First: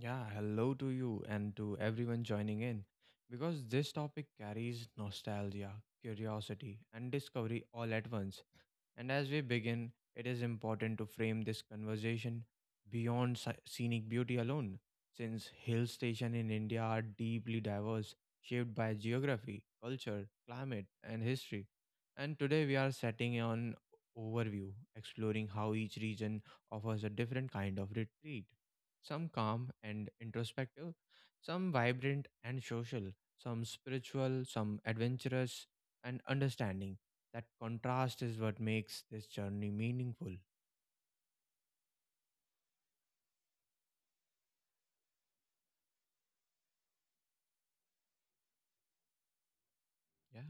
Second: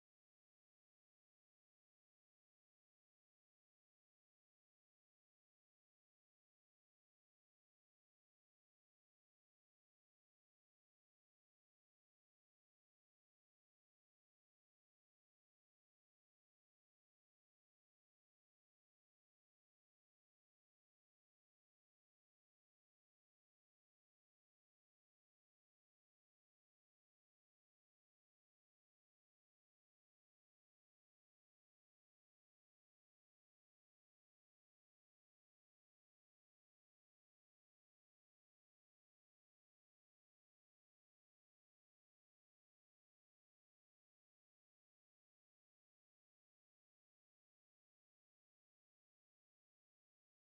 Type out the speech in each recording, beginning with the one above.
Yeah, hello to you and to everyone joining in because this topic carries nostalgia, curiosity, and discovery all at once. And as we begin, it is important to frame this conversation beyond scenic beauty alone, since hill stations in India are deeply diverse, shaped by geography, culture, climate, and history. And today we are setting an overview, exploring how each region offers a different kind of retreat. Some calm and introspective, some vibrant and social, some spiritual, some adventurous and understanding that contrast is what makes this journey meaningful. Yeah,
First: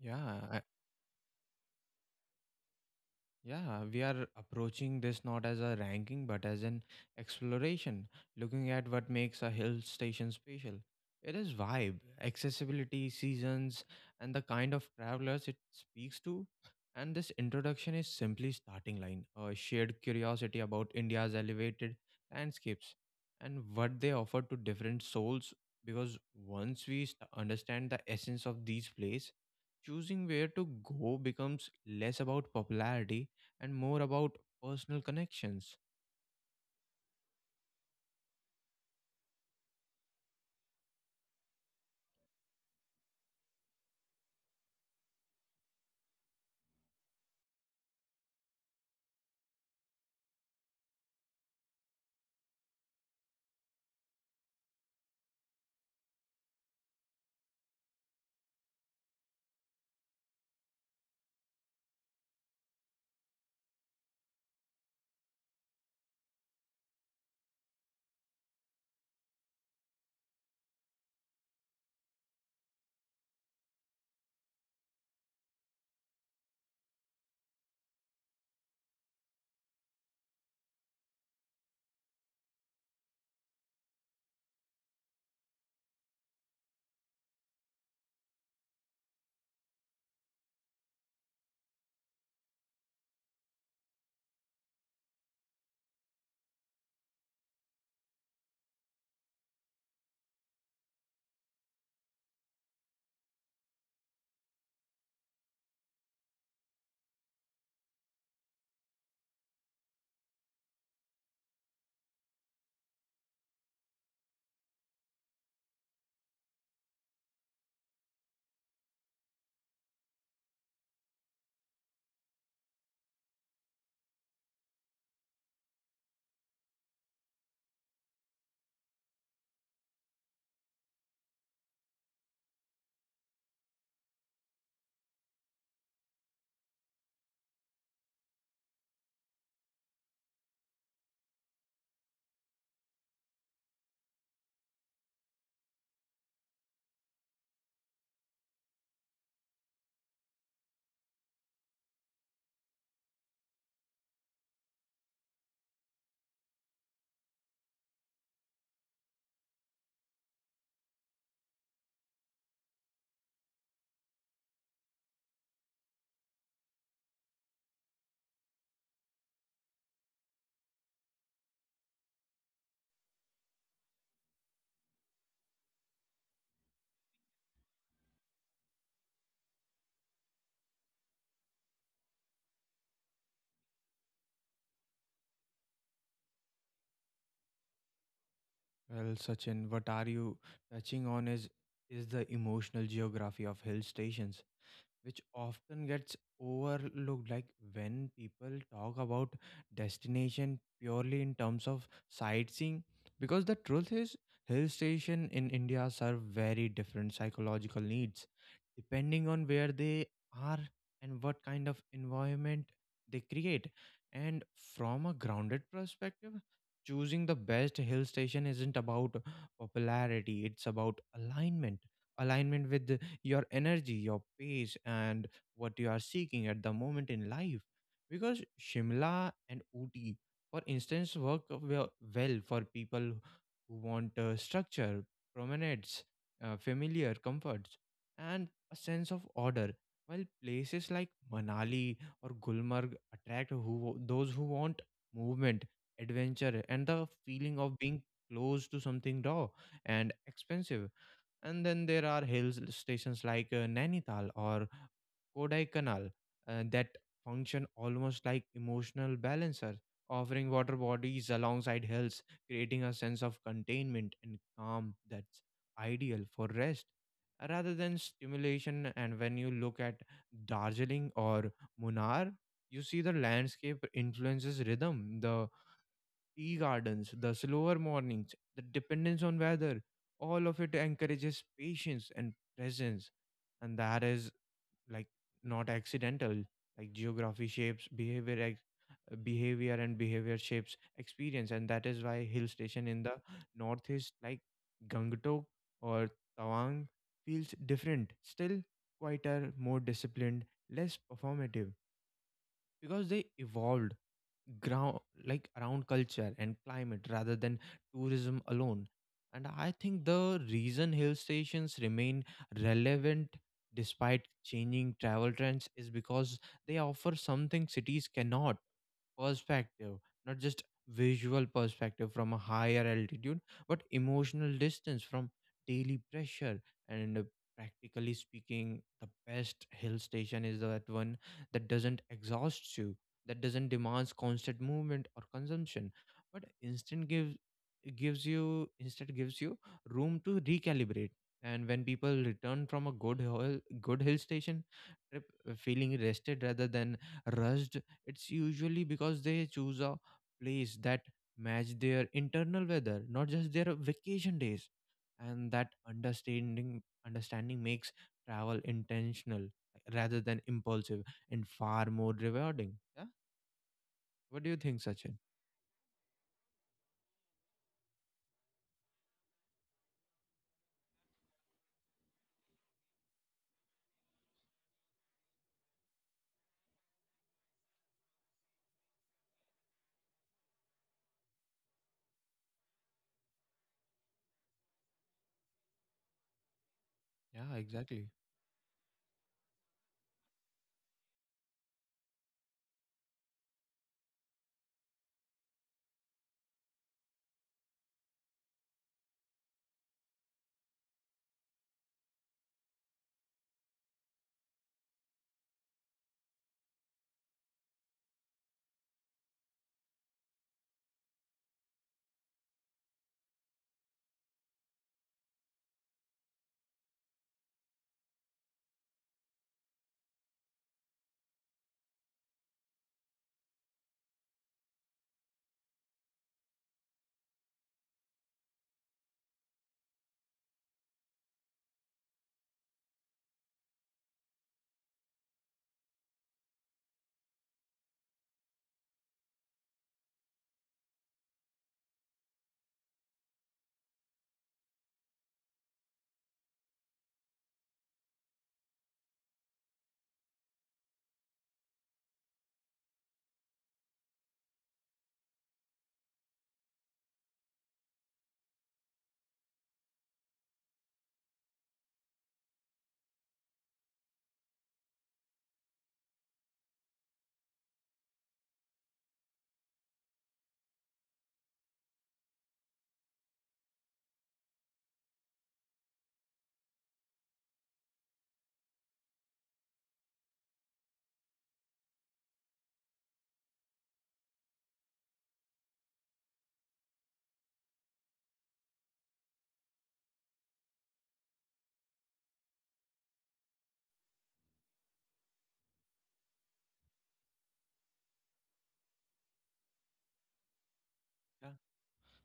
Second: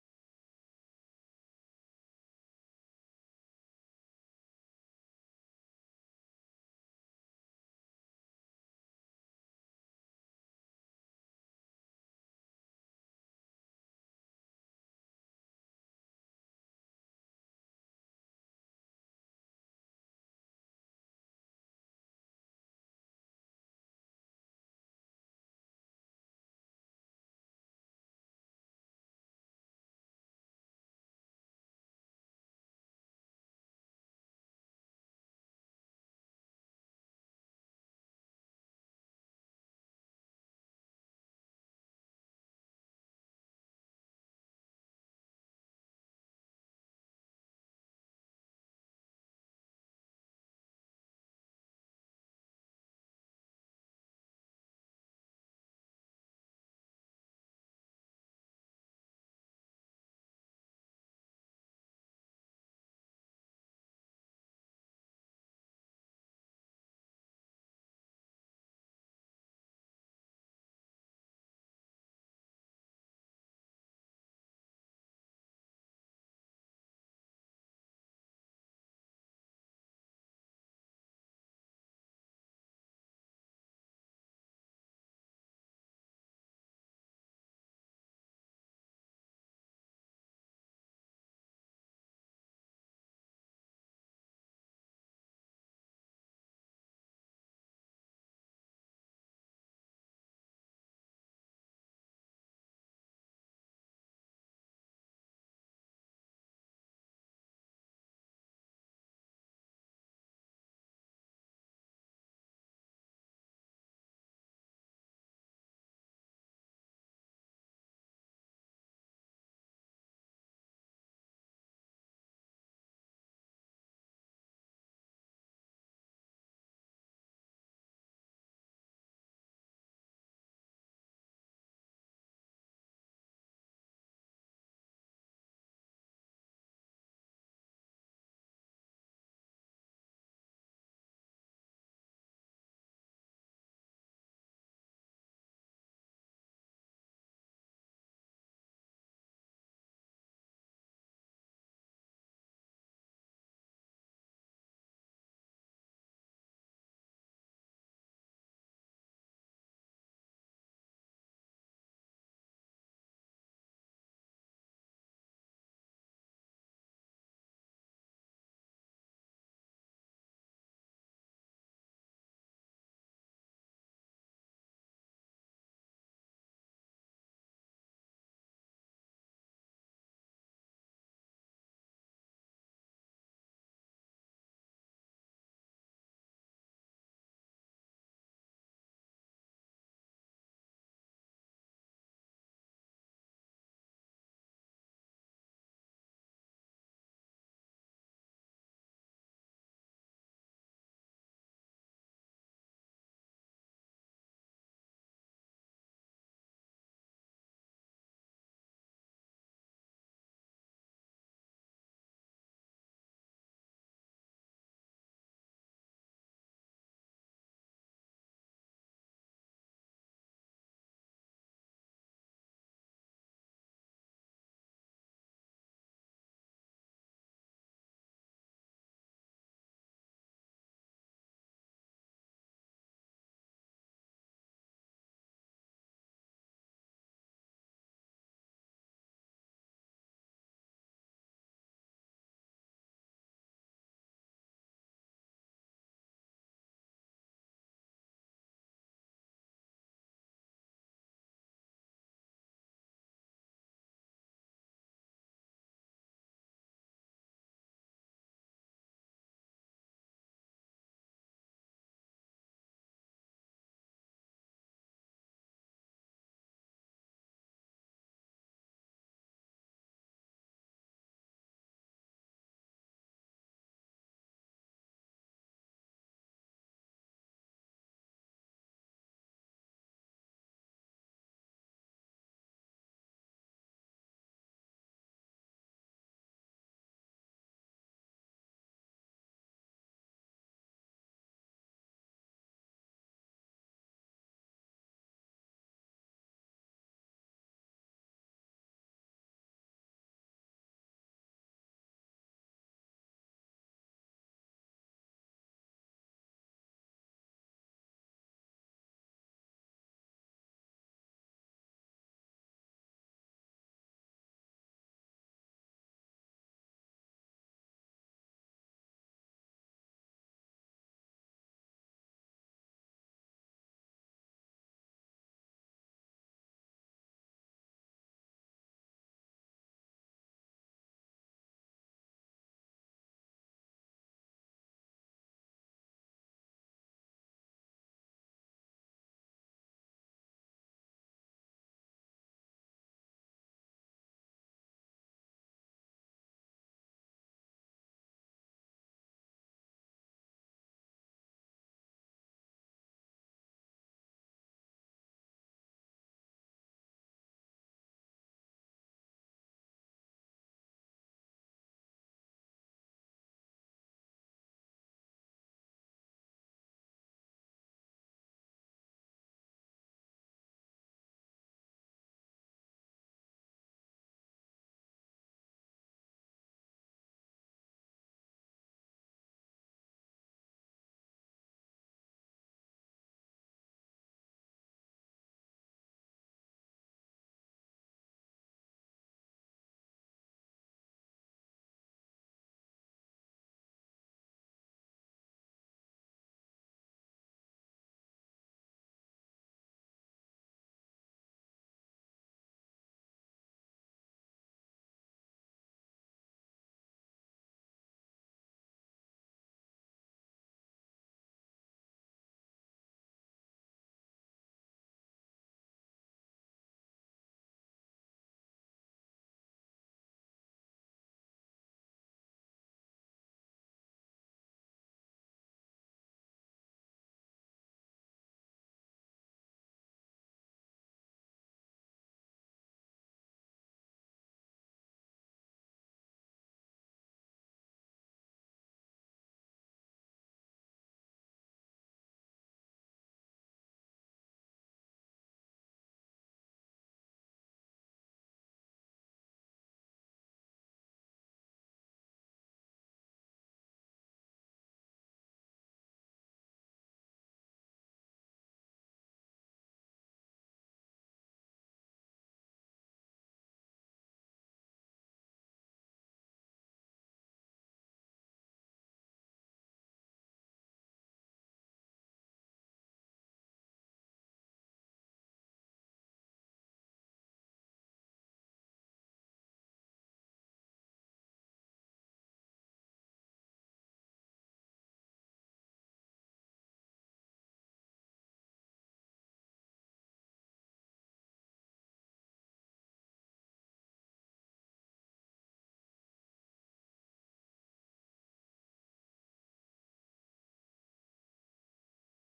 yeah. Yeah, we are approaching this not as a ranking but as an exploration, looking at what makes a hill station special. It is vibe, accessibility, seasons, and the kind of travelers it speaks to. And this introduction is simply starting line, a shared curiosity about India's elevated landscapes and what they offer to different souls. Because once we understand the essence of these places, choosing where to go becomes less about popularity and more about personal connections. Well, Sachin, what are you touching on is the emotional geography of hill stations, which often gets overlooked, like when people talk about destination purely in terms of sightseeing, because the truth is hill station in India serve very different psychological needs depending on where they are and what kind of environment they create. And from a grounded perspective, choosing the best hill station isn't about popularity, it's about alignment. Alignment with your energy, your pace, and what you are seeking at the moment in life. Because Shimla and Ooty, for instance, work well for people who want structure, promenades, familiar comforts, and a sense of order. While places like Manali or Gulmarg attract who those who want movement, adventure, and the feeling of being close to something raw and expensive. And then there are hill stations like Nainital or Kodaikanal, that function almost like emotional balancers, offering water bodies alongside hills, creating a sense of containment and calm that's ideal for rest rather than stimulation. And when you look at Darjeeling or Munnar, you see the landscape influences rhythm. The tea gardens, the slower mornings, the dependence on weather, all of it encourages patience and presence. And that is like not accidental. Like geography shapes behavior, behavior and behavior shapes experience. And that is why hill station in the northeast, like Gangtok or Tawang, feels different, still quieter, more disciplined, less performative because they evolved ground like around culture and climate rather than tourism alone. And I think the reason hill stations remain relevant despite changing travel trends is because they offer something cities cannot: perspective. Not just visual perspective from a higher altitude, but emotional distance from daily pressure. And practically speaking, the best hill station is that one that doesn't exhaust you, that doesn't demands constant movement or consumption, but instant gives gives you instead gives you room to recalibrate. And when people return from a good hill station trip, feeling rested rather than rushed, it's usually because they choose a place that match their internal weather, not just their vacation days. And that understanding makes travel intentional rather than impulsive and far more rewarding. Yeah. What do you think, Sachin? Yeah, exactly.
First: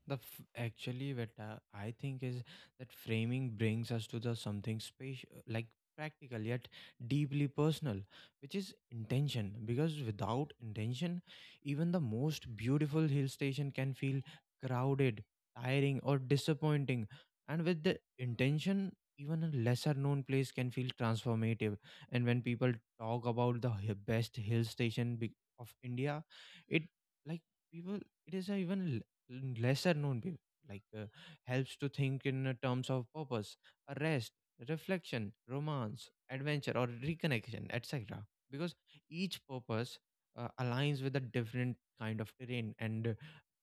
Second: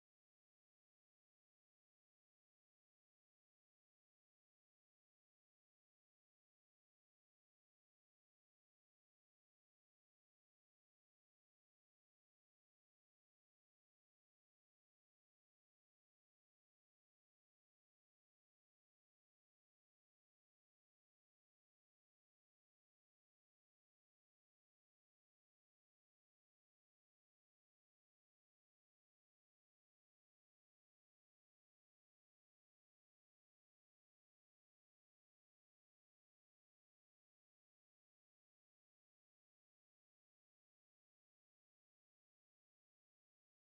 Actually what I think is that framing brings us to the something special, like practical yet deeply personal, which is intention. Because without intention, even the most beautiful hill station can feel crowded, tiring or disappointing, and with the intention, even a lesser known place can feel transformative. And when people talk about the best hill station of India, it, like, people, it is a even lesser known people, like, helps to think in terms of purpose, rest, reflection, romance, adventure or reconnection, etc. Because each purpose aligns with a different kind of terrain and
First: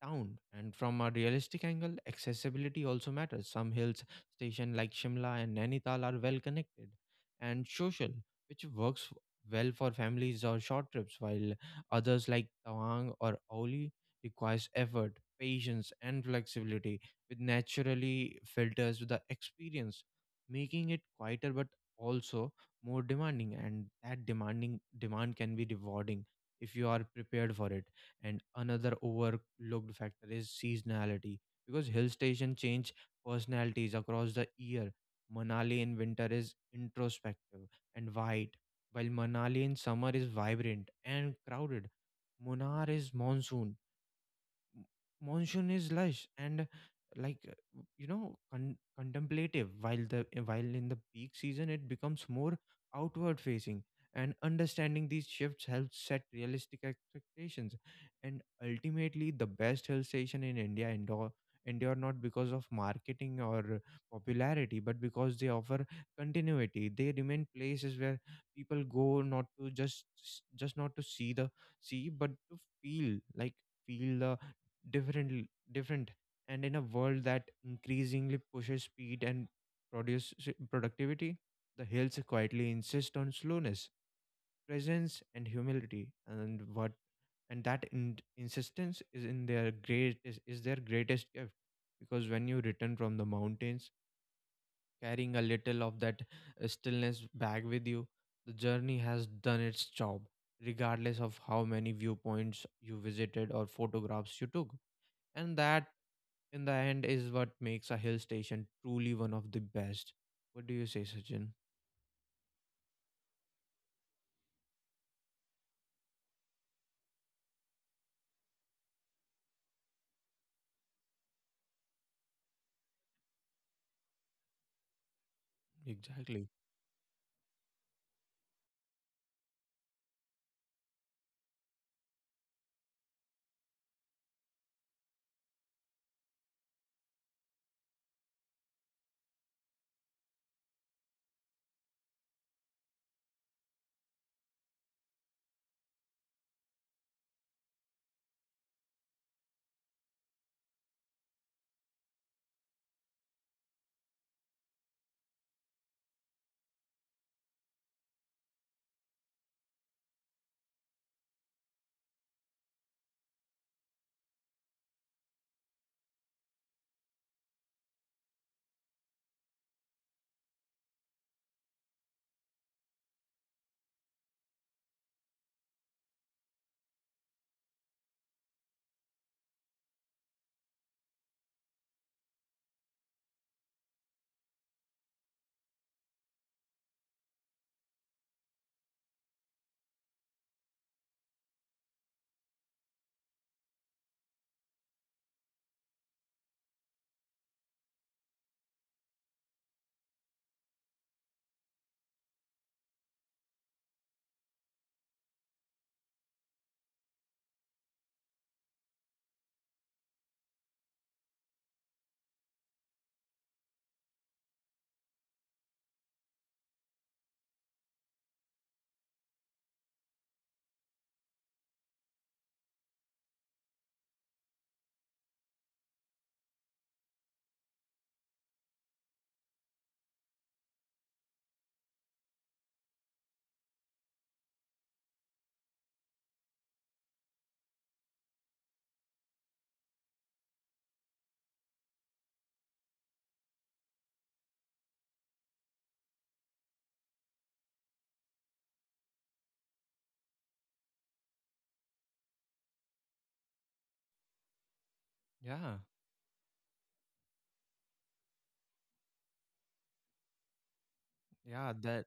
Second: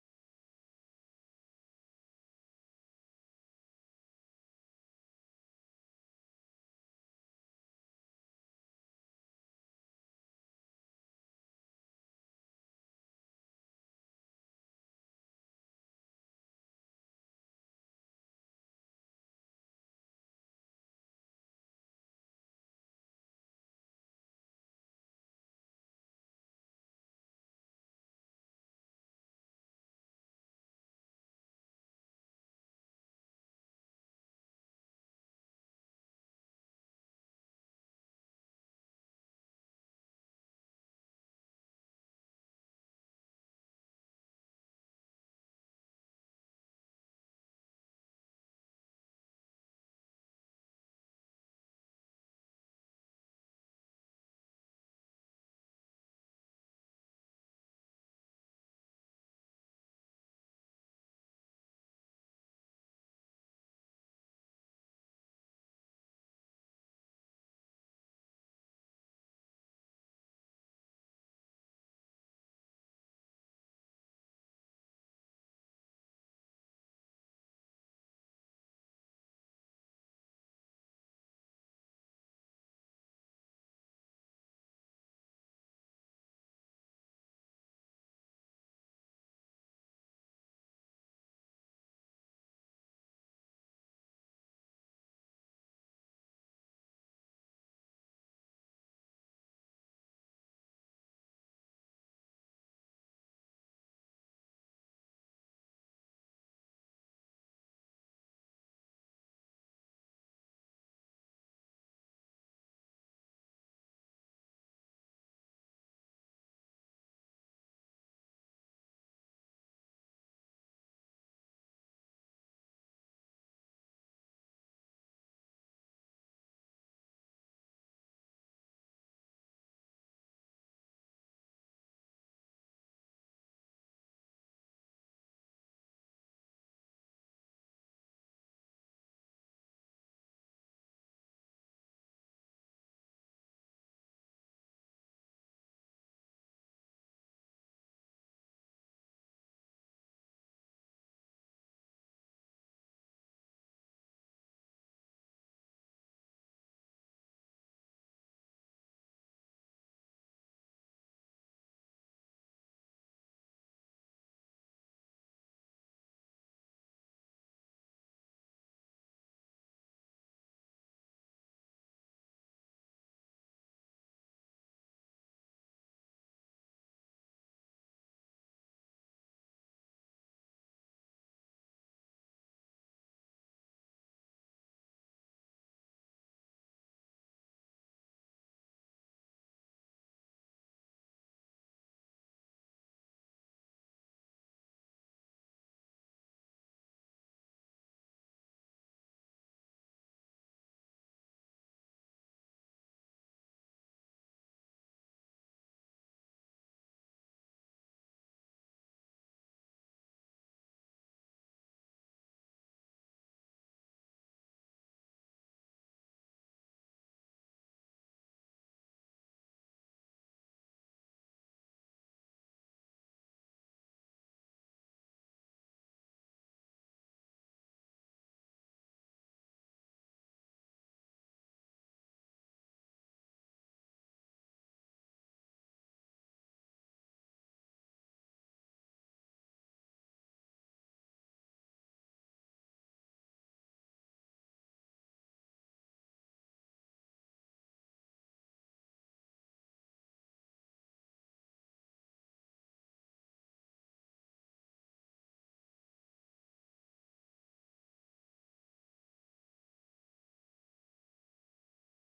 town. And from a realistic angle, accessibility also matters. Some hills station like Shimla and Nainital are well connected and social, which works well for families or short trips, while others like Tawang or Auli requires effort, patience and flexibility, with naturally filters with the experience, making it quieter but also more demanding. And that demand can be rewarding if you are prepared for it. And another overlooked factor is seasonality, because hill station change personalities across the year. Manali in winter is introspective and white, while Manali in summer is vibrant and crowded. Munar is monsoon monsoon is lush and, like, contemplative, while the while in the peak season it becomes more outward facing. And understanding these shifts helps set realistic expectations. And ultimately, the best hill station in India endure not because of marketing or popularity, but because they offer continuity. They remain places where people go not to just not to see, but to feel the different. And in a world that increasingly pushes speed and produce productivity, the hills quietly insist on slowness, presence and humility. And what and that insistence is in their great is their greatest gift, because when you return from the mountains carrying a little of that stillness back with you, the journey has done its job, regardless of how many viewpoints you visited or photographs you took. And that, in the end, is what makes a hill station truly one of the best. What do you say, Sachin? Exactly. Yeah. Yeah. That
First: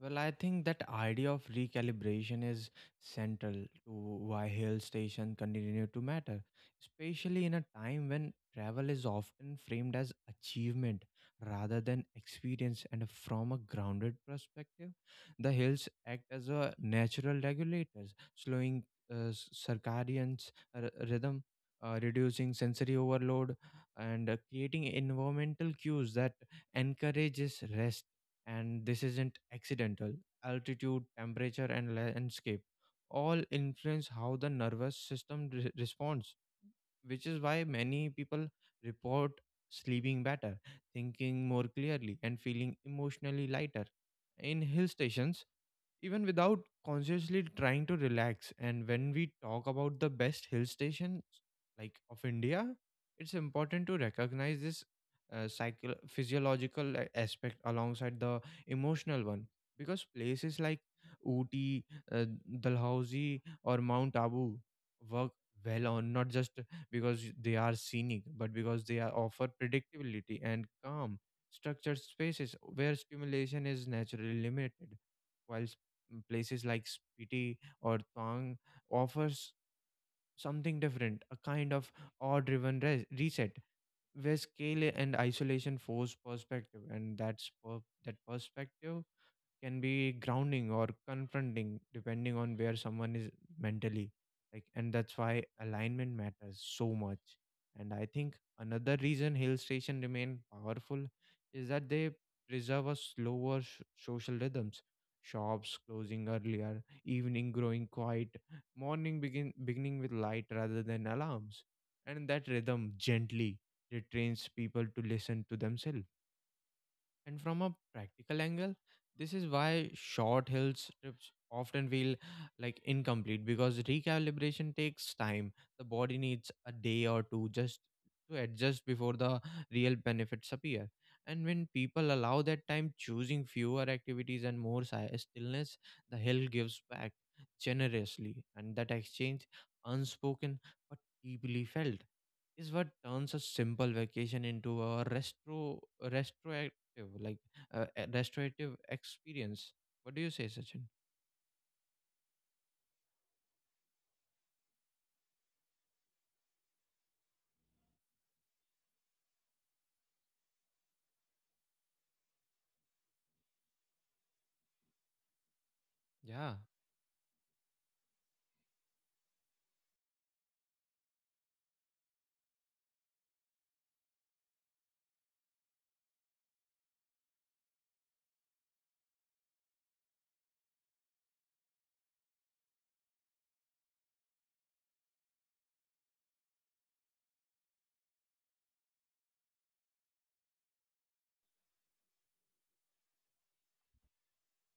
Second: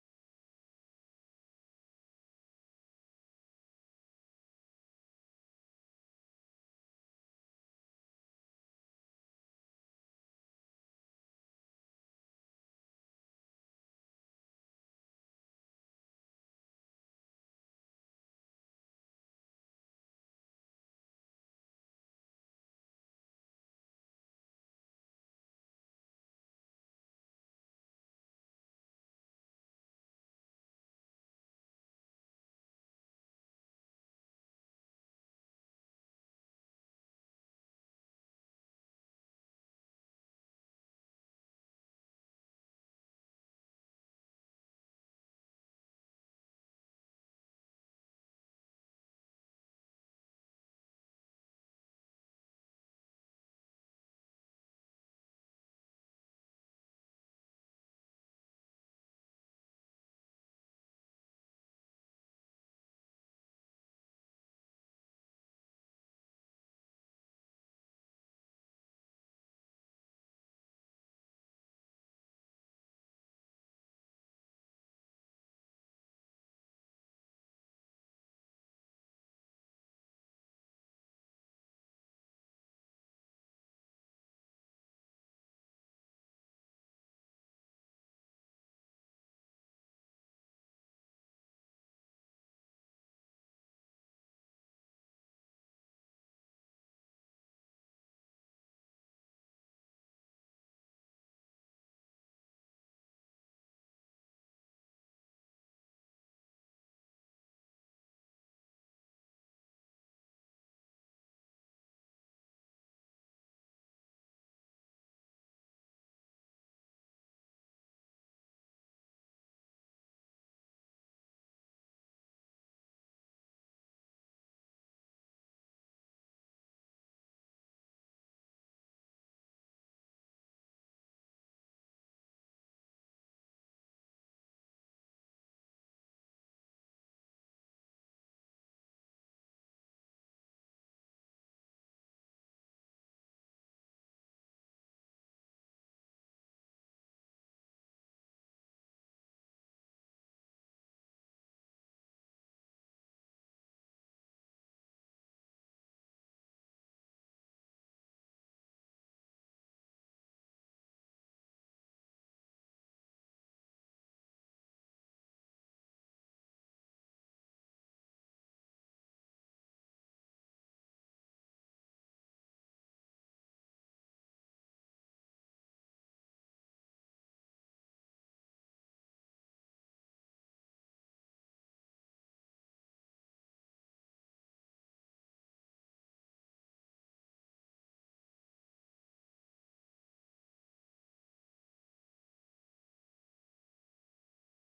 Well, I think that idea of recalibration is central to why hill stations continue to matter, especially in a time when travel is often framed as achievement rather than experience. And from a grounded perspective, the hills act as a natural regulators, slowing circadian rhythm, reducing sensory overload, and creating environmental cues that encourages rest. And this isn't accidental. Altitude, temperature, and landscape all influence how the nervous system responds, which is why many people report sleeping better, thinking more clearly, and feeling emotionally lighter. In hill stations, even without consciously trying to relax. And when we talk about the best hill stations, like, of India, it's important to recognize this physiological aspect alongside the emotional one, because places like Ooty, uh, Dalhousie, or Mount Abu work well, on not just because they are scenic, but because they are offer predictability and calm, structured spaces where stimulation is naturally limited. While places like Spiti or Tang offers something different, a kind of awe-driven reset, where scale and isolation force perspective. And that perspective can be grounding or confronting depending on where someone is mentally, like. And that's why alignment matters so much. And I think another reason hill station remain powerful is that they preserve a slower social rhythms, shops closing earlier, evening growing quiet, morning begin beginning with light rather than alarms. And that rhythm gently, it trains people to listen to themselves. And from a practical angle, this is why short hills trips often feel, like, incomplete, because recalibration takes time. The body needs a day or two just to adjust before the real benefits appear. And when people allow that time, choosing fewer activities and more stillness, the hill gives back generously. And that exchange, unspoken but deeply felt, is what turns a simple vacation into a retro retroactive like a restorative experience. What do you say, Sachin? Yeah,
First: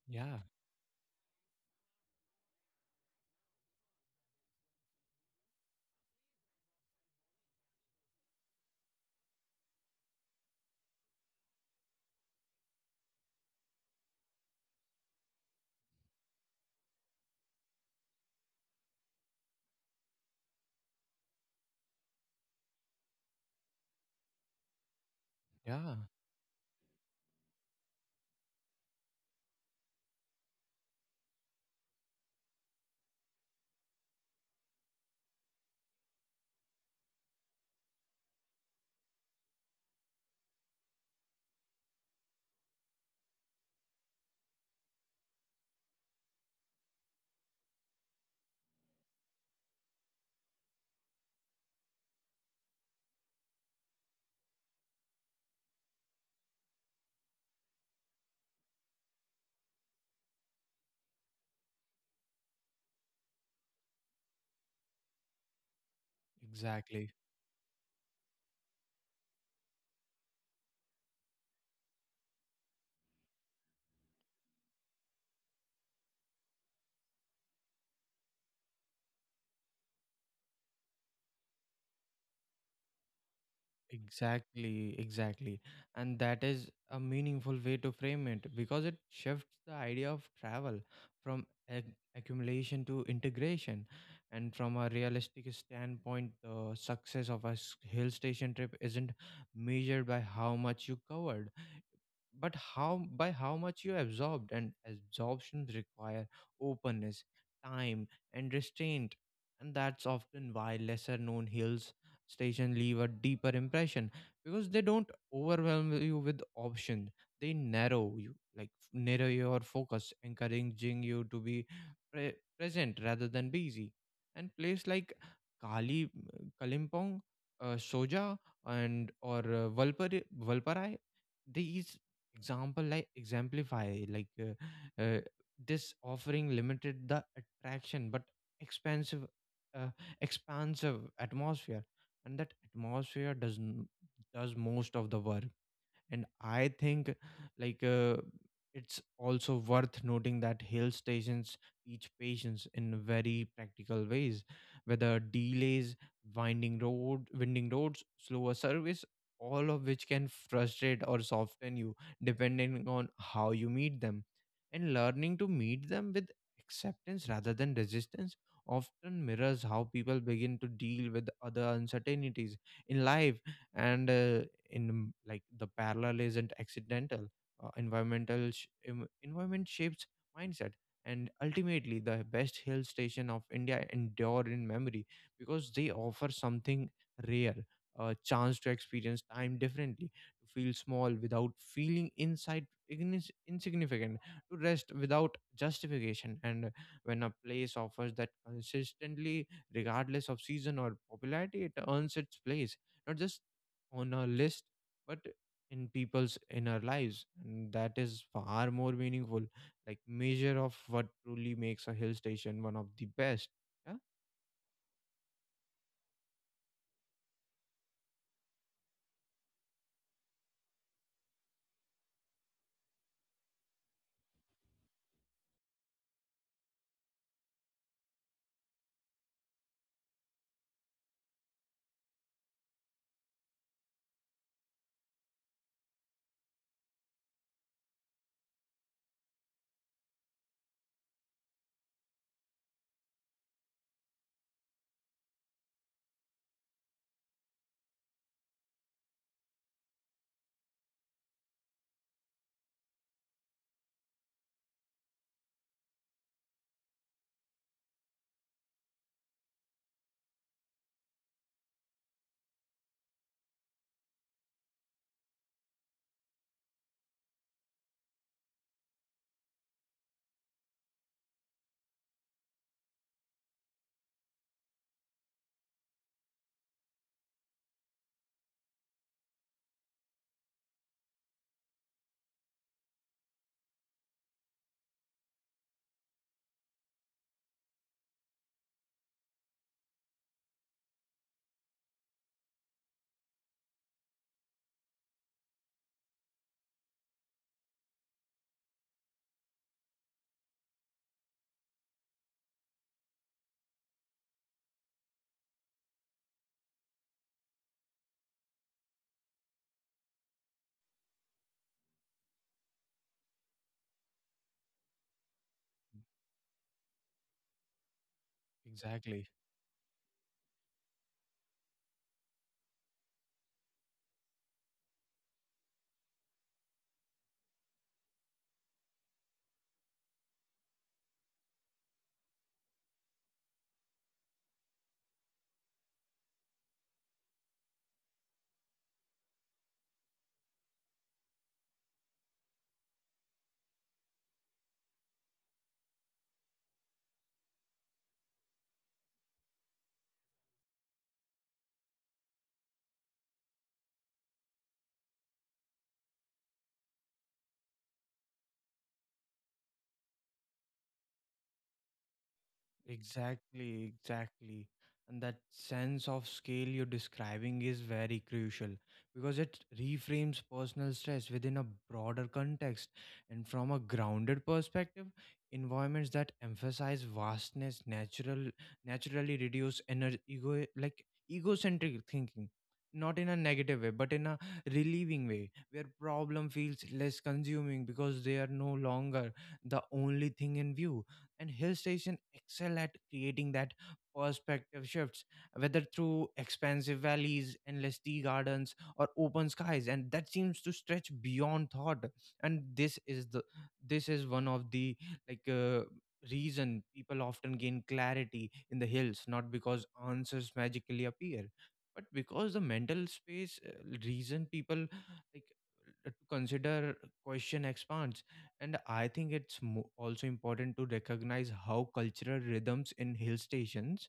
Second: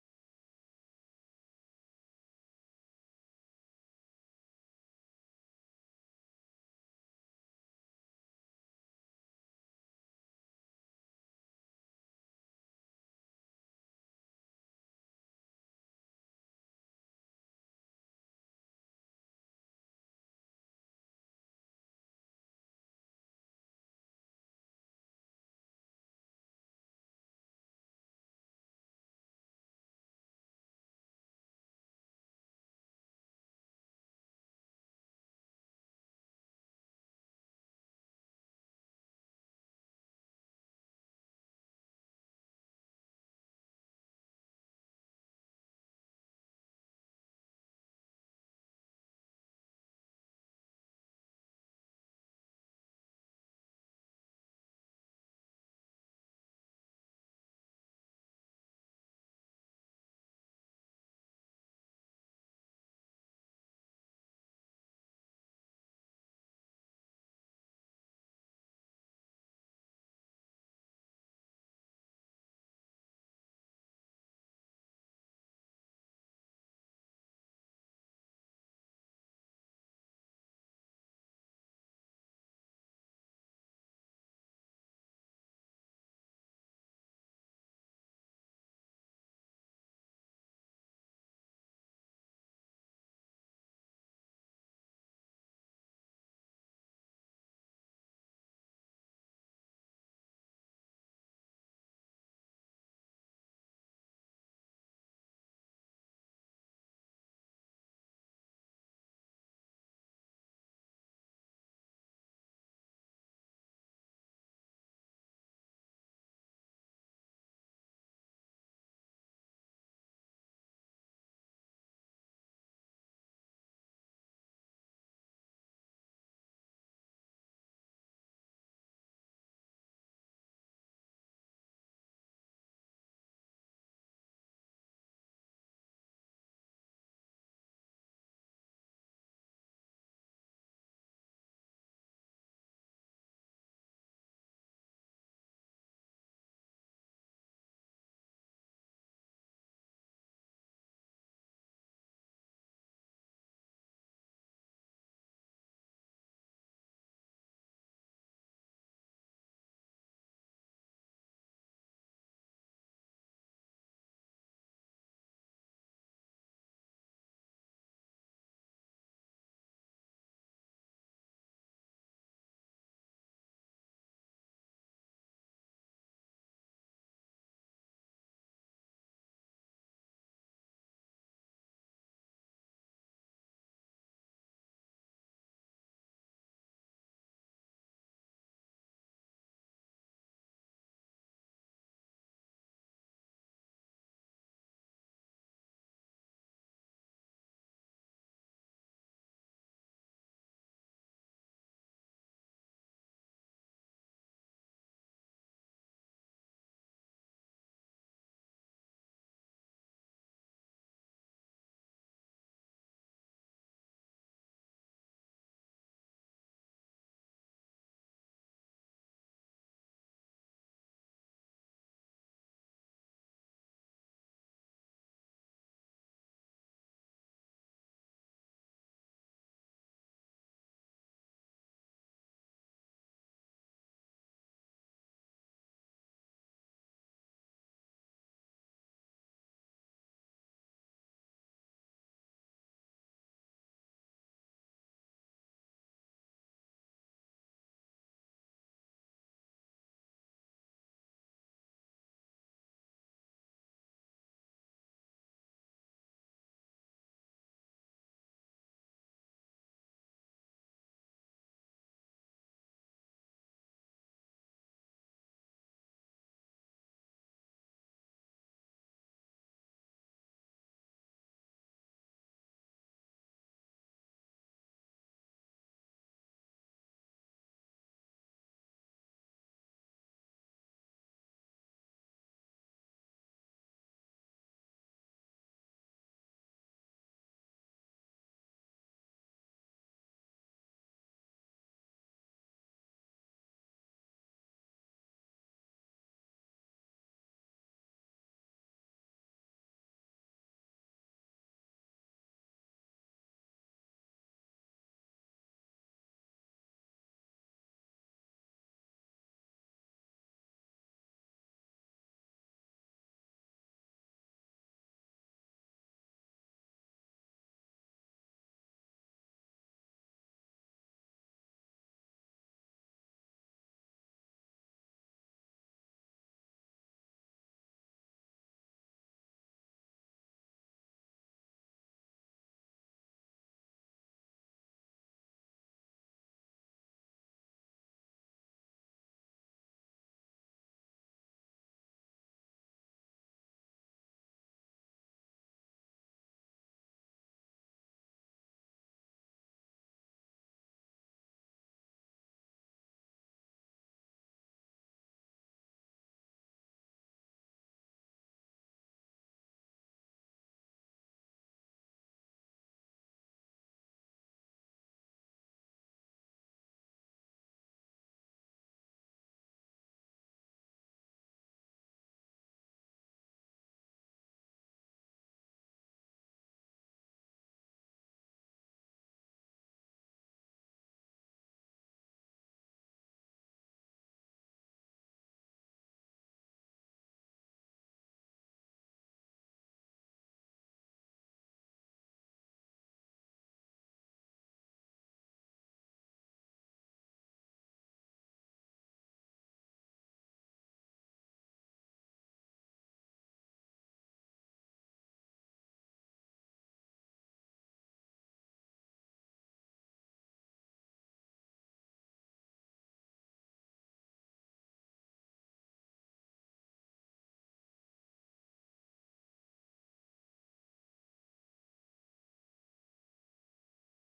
yeah, yeah. Exactly, exactly, exactly. And that is a meaningful way to frame it because it shifts the idea of travel from accumulation to integration. And from a realistic standpoint, the success of a hill station trip isn't measured by how much you covered, but how by how much you absorbed. And absorption require openness, time, and restraint. And that's often why lesser known hills station leave a deeper impression, because they don't overwhelm you with options. They narrow your focus, encouraging you to be present rather than busy. And place like kali Kalimpong, Soja, and or Valparai, these example like exemplify this offering limited the attraction but expensive uh, expansive atmosphere. And that atmosphere does most of the work. And I think, like uh, it's also worth noting that hill stations teach patience in very practical ways: whether delays, winding roads, slower service, all of which can frustrate or soften you depending on how you meet them. And learning to meet them with acceptance rather than resistance often mirrors how people begin to deal with other uncertainties in life. And in like the parallel isn't accidental. Environment shapes mindset. And ultimately the best hill station of India endure in memory, because they offer something rare: a chance to experience time differently, to feel small without feeling insignificant, to rest without justification. And when a place offers that consistently, regardless of season or popularity, it earns its place, not just on a list, but in people's inner lives. And that is far more meaningful, like measure of what truly makes a hill station one of the best. Yeah. Exactly. Exactly, exactly. And that sense of scale you're describing is very crucial, because it reframes personal stress within a broader context. And from a grounded perspective, environments that emphasize vastness naturally reduce egocentric thinking. Not in a negative way, but in a relieving way, where problem feels less consuming because they are no longer the only thing in view. And hill station excel at creating that perspective shifts, whether through expansive valleys, endless tea gardens, or open skies, and that seems to stretch beyond thought. And this is one of the like uh, reason people often gain clarity in the hills, not because answers magically appear, but because the mental space reason people like to consider question expands. And I think it's also important to recognize how cultural rhythms in hill stations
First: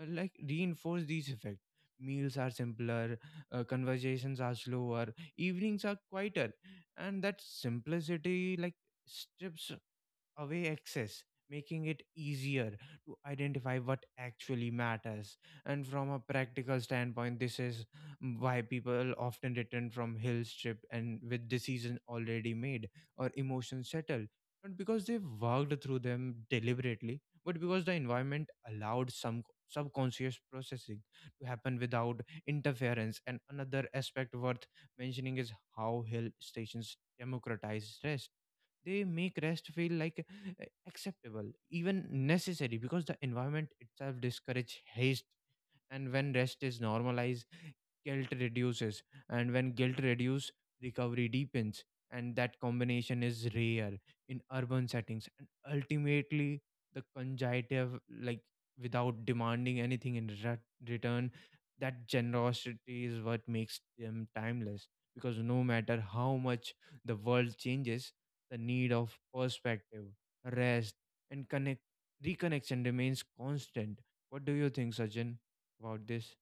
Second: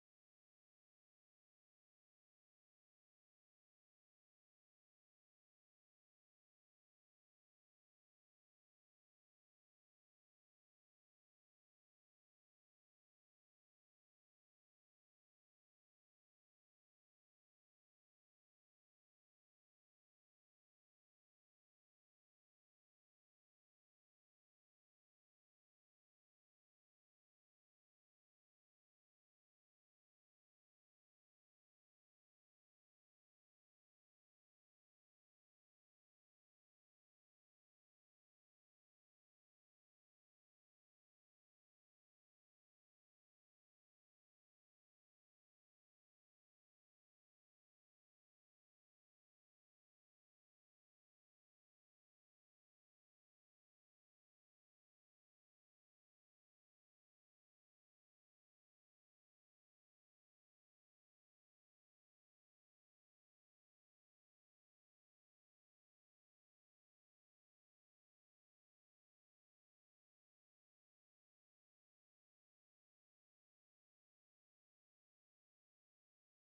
reinforce these effects. Meals are simpler, conversations are slower, evenings are quieter, and that simplicity like strips away access, making it easier to identify what actually matters. And from a practical standpoint, this is why people often return from hill trip and with decisions already made or emotions settled. Not because they worked through them deliberately, but because the environment allowed some subconscious processing to happen without interference. And another aspect worth mentioning is how hill stations democratize rest. They make rest feel like acceptable, even necessary, because the environment itself discourages haste. And when rest is normalized, guilt reduces, and when guilt reduces, recovery deepens. And that combination is rare in urban settings. And ultimately the conjunctive like without demanding anything in return, that generosity is what makes them timeless, because no matter how much the world changes, the need of perspective, rest, and connect reconnection remains constant. What do you think, Sajjan, about this?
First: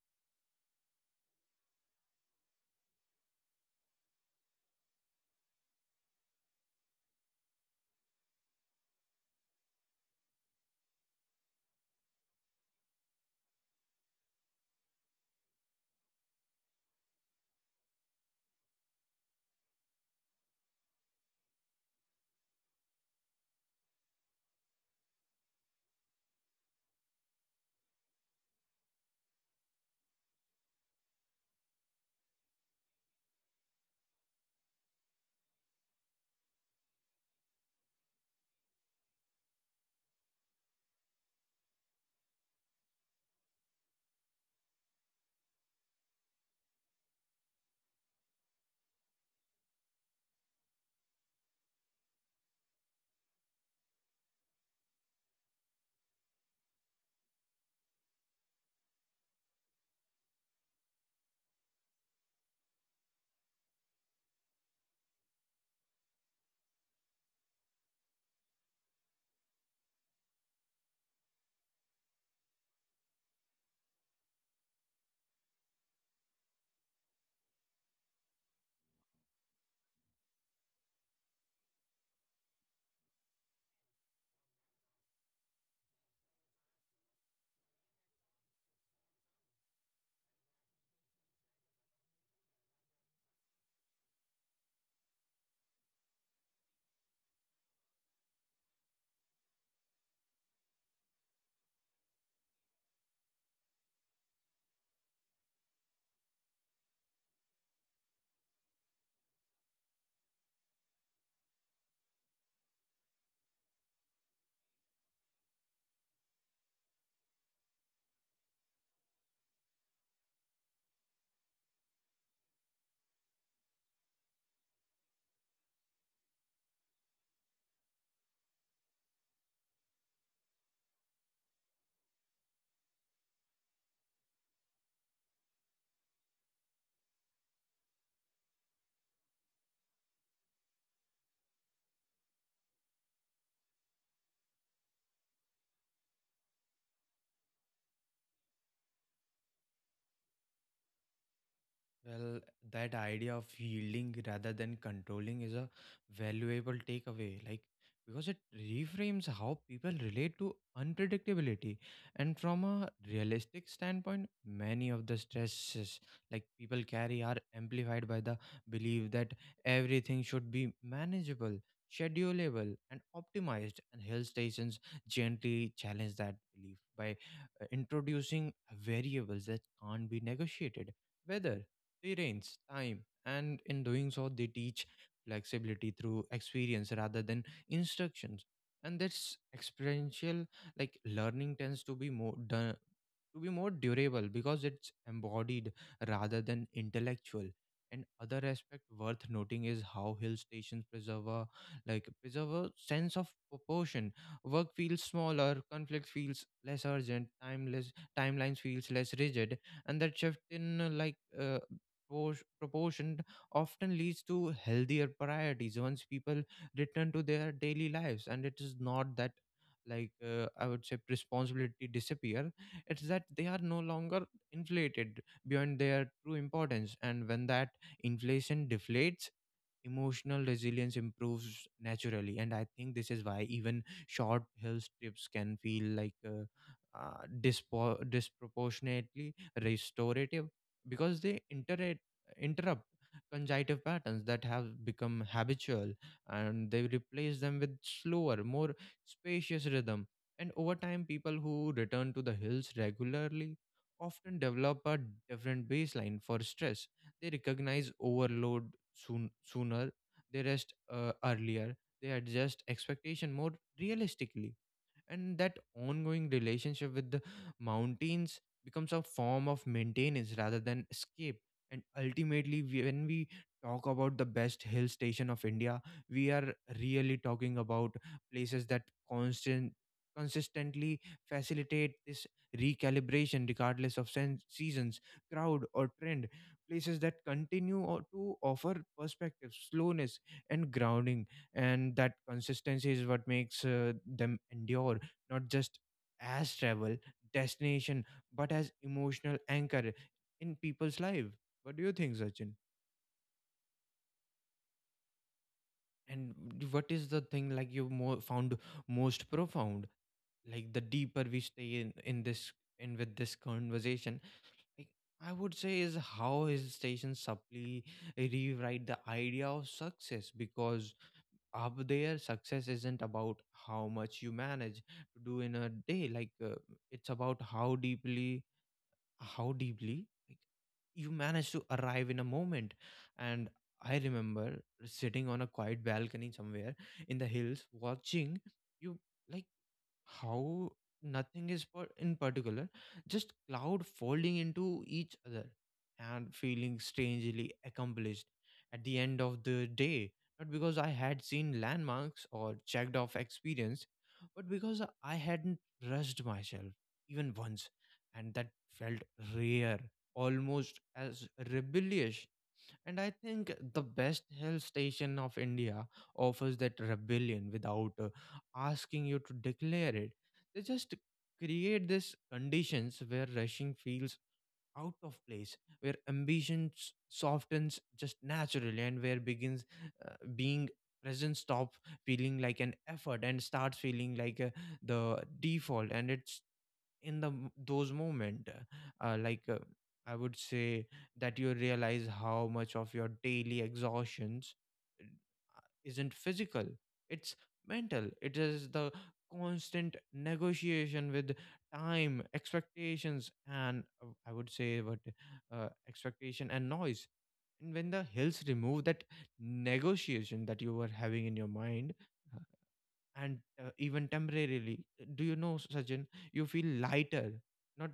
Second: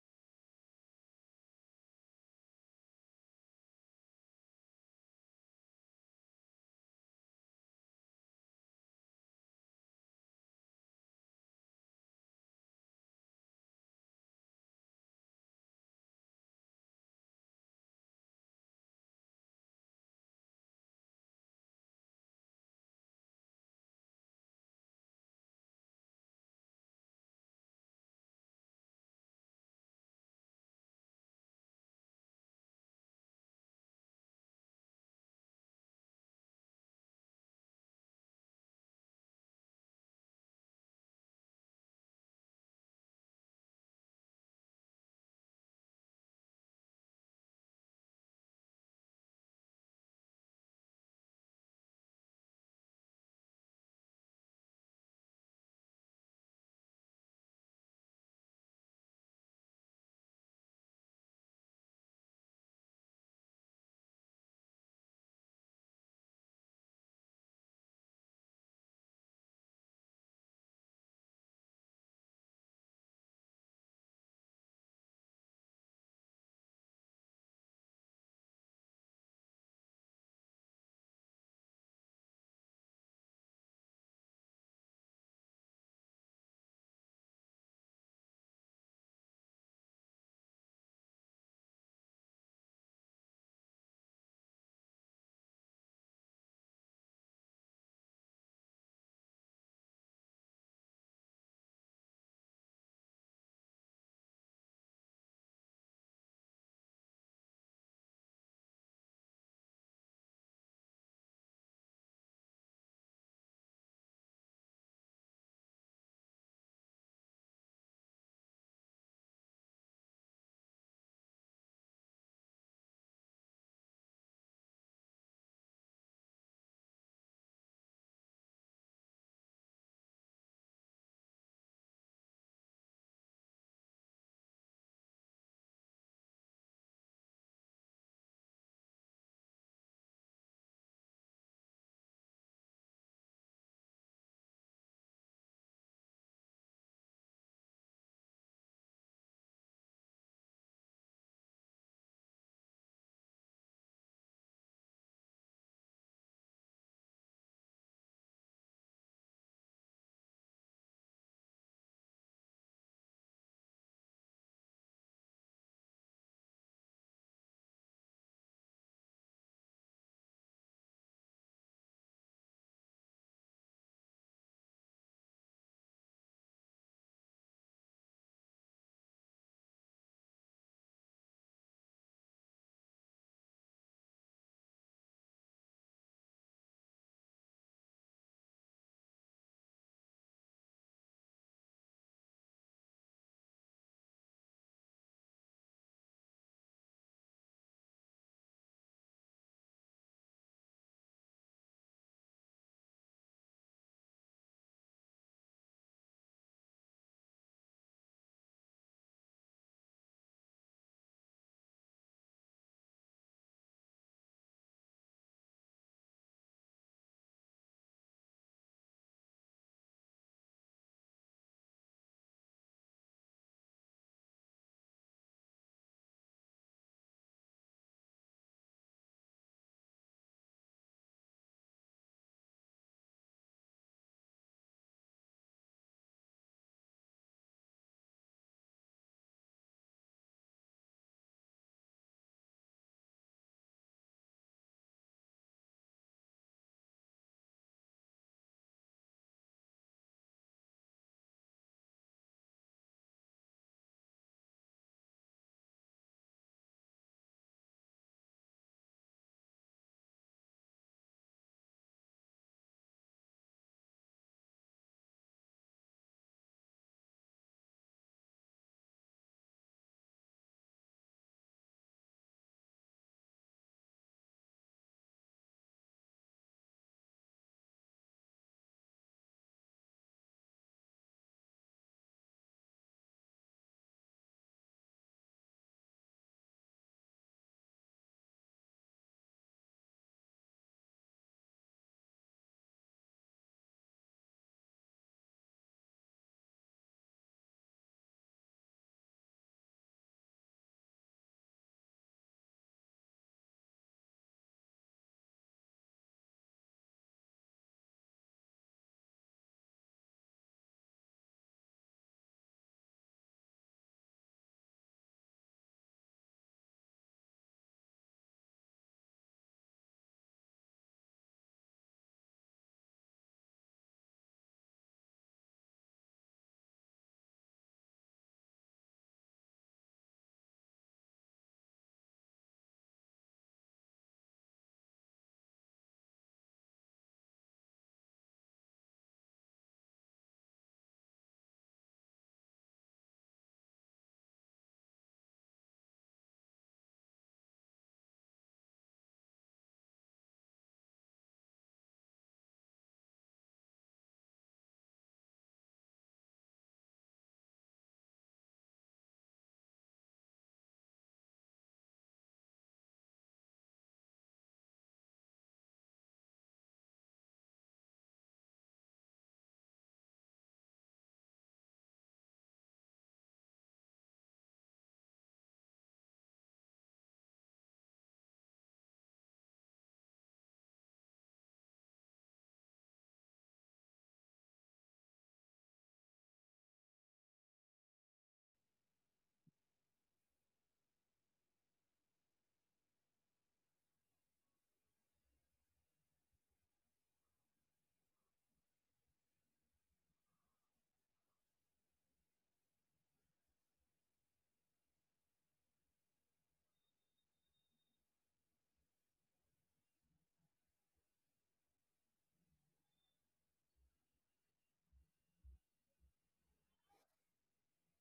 Well, that idea of yielding rather than controlling is a valuable takeaway, like because it reframes how people relate to unpredictability. And from a realistic standpoint, many of the stresses like people carry are amplified by the belief that everything should be manageable, schedulable, and optimized. And hill stations gently challenge that belief by introducing variables that can't be negotiated. Whether experience time, and in doing so they teach flexibility through experience rather than instructions. And this experiential like learning tends to be more durable, because it's embodied rather than intellectual. And other aspect worth noting is how hill stations preserve a sense of proportion. Work feels smaller, conflict feels less urgent, timeless timelines feels less rigid. And that shift in proportion often leads to healthier priorities once people return to their daily lives. And it is not that, I would say, responsibility disappear. It's that they are no longer inflated beyond their true importance. And when that inflation deflates, emotional resilience improves naturally. And I think this is why even short hill trips can feel like disproportionately restorative, because they interrupt conjunctive patterns that have become habitual, and they replace them with slower, more spacious rhythm. And over time, people who return to the hills regularly often develop a different baseline for stress. They recognize overload sooner, they rest earlier, they adjust expectation more realistically. And that ongoing relationship with the mountains becomes a form of maintenance rather than escape. And ultimately, when we talk about the best hill station of India, we are really talking about places that constant consistently facilitate this recalibration regardless of seasons, crowd, or trend. Places that continue or to offer perspective, slowness, and grounding. And that consistency is what makes them endure, not just as travel destination, but as emotional anchor in people's life. What do you think, Sachin? And what is the thing like you more found most profound, like the deeper we stay in this in with this conversation? Like, I would say is how his station subtly rewrite the idea of success, because up there success isn't about how much you manage to do in a day, it's about how deeply, like, you manage to arrive in a moment. And I remember sitting on a quiet balcony somewhere in the hills, watching you, like, how nothing is in particular, just cloud folding into each other, and feeling strangely accomplished at the end of the day, not because I had seen landmarks or checked off experience, but because I hadn't rushed myself even once. And that felt rare, almost as rebellious. And I think the best hill station of India offers that rebellion without asking you to declare it. They just create these conditions where rushing feels out of place, where ambition softens just naturally, and where begins being present stop feeling like an effort and starts feeling like the default. And it's in those moment, uh, like uh, I would say, that you realize how much of your daily exhaustions isn't physical, it's mental. It is the constant negotiation with time expectations and I would say what expectation and noise. And when the hills remove that negotiation that you were having in your mind, and even temporarily, do you know, Sajjan, you feel lighter, not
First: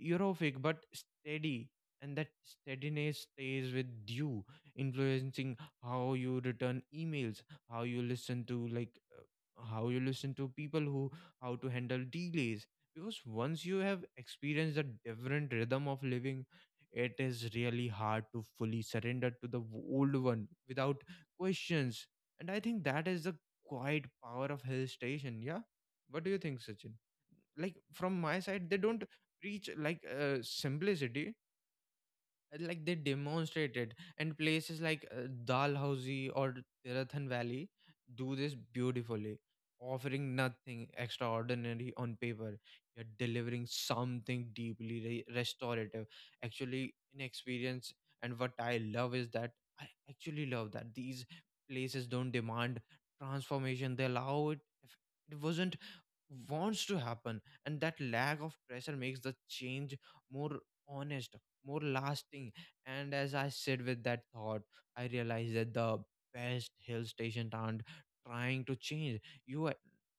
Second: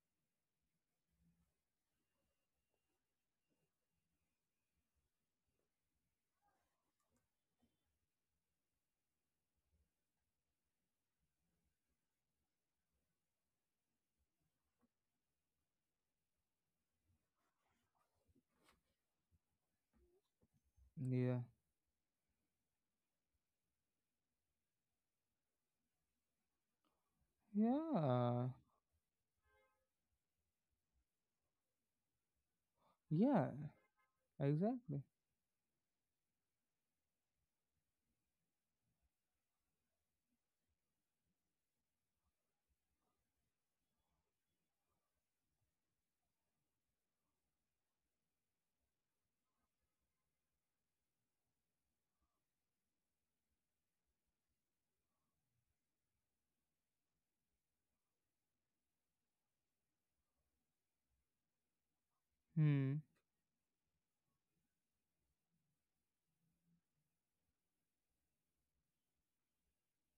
euphoric but steady. And that steadiness stays with you, influencing how you return emails, how you listen to, how you listen to people who, how to handle delays, because once you have experienced a different rhythm of living, it is really hard to fully surrender to the old one without Yeah. questions. And I think that is the quiet power of hill station. Yeah. What do you think, Sachin? Like from my Yeah. side, they don't preach, simplicity, like they Yeah. demonstrated. And places Exactly. like Dalhousie or Tirathan Valley do this beautifully, offering nothing extraordinary on paper, yet delivering something deeply restorative actually in experience. And what I actually love that these places don't demand transformation, they allow it if it wasn't wants to happen. And that lack of pressure makes the change more honest, more lasting. Hmm. And as I sit with that thought, I realize that the best hill stations aren't trying to change you,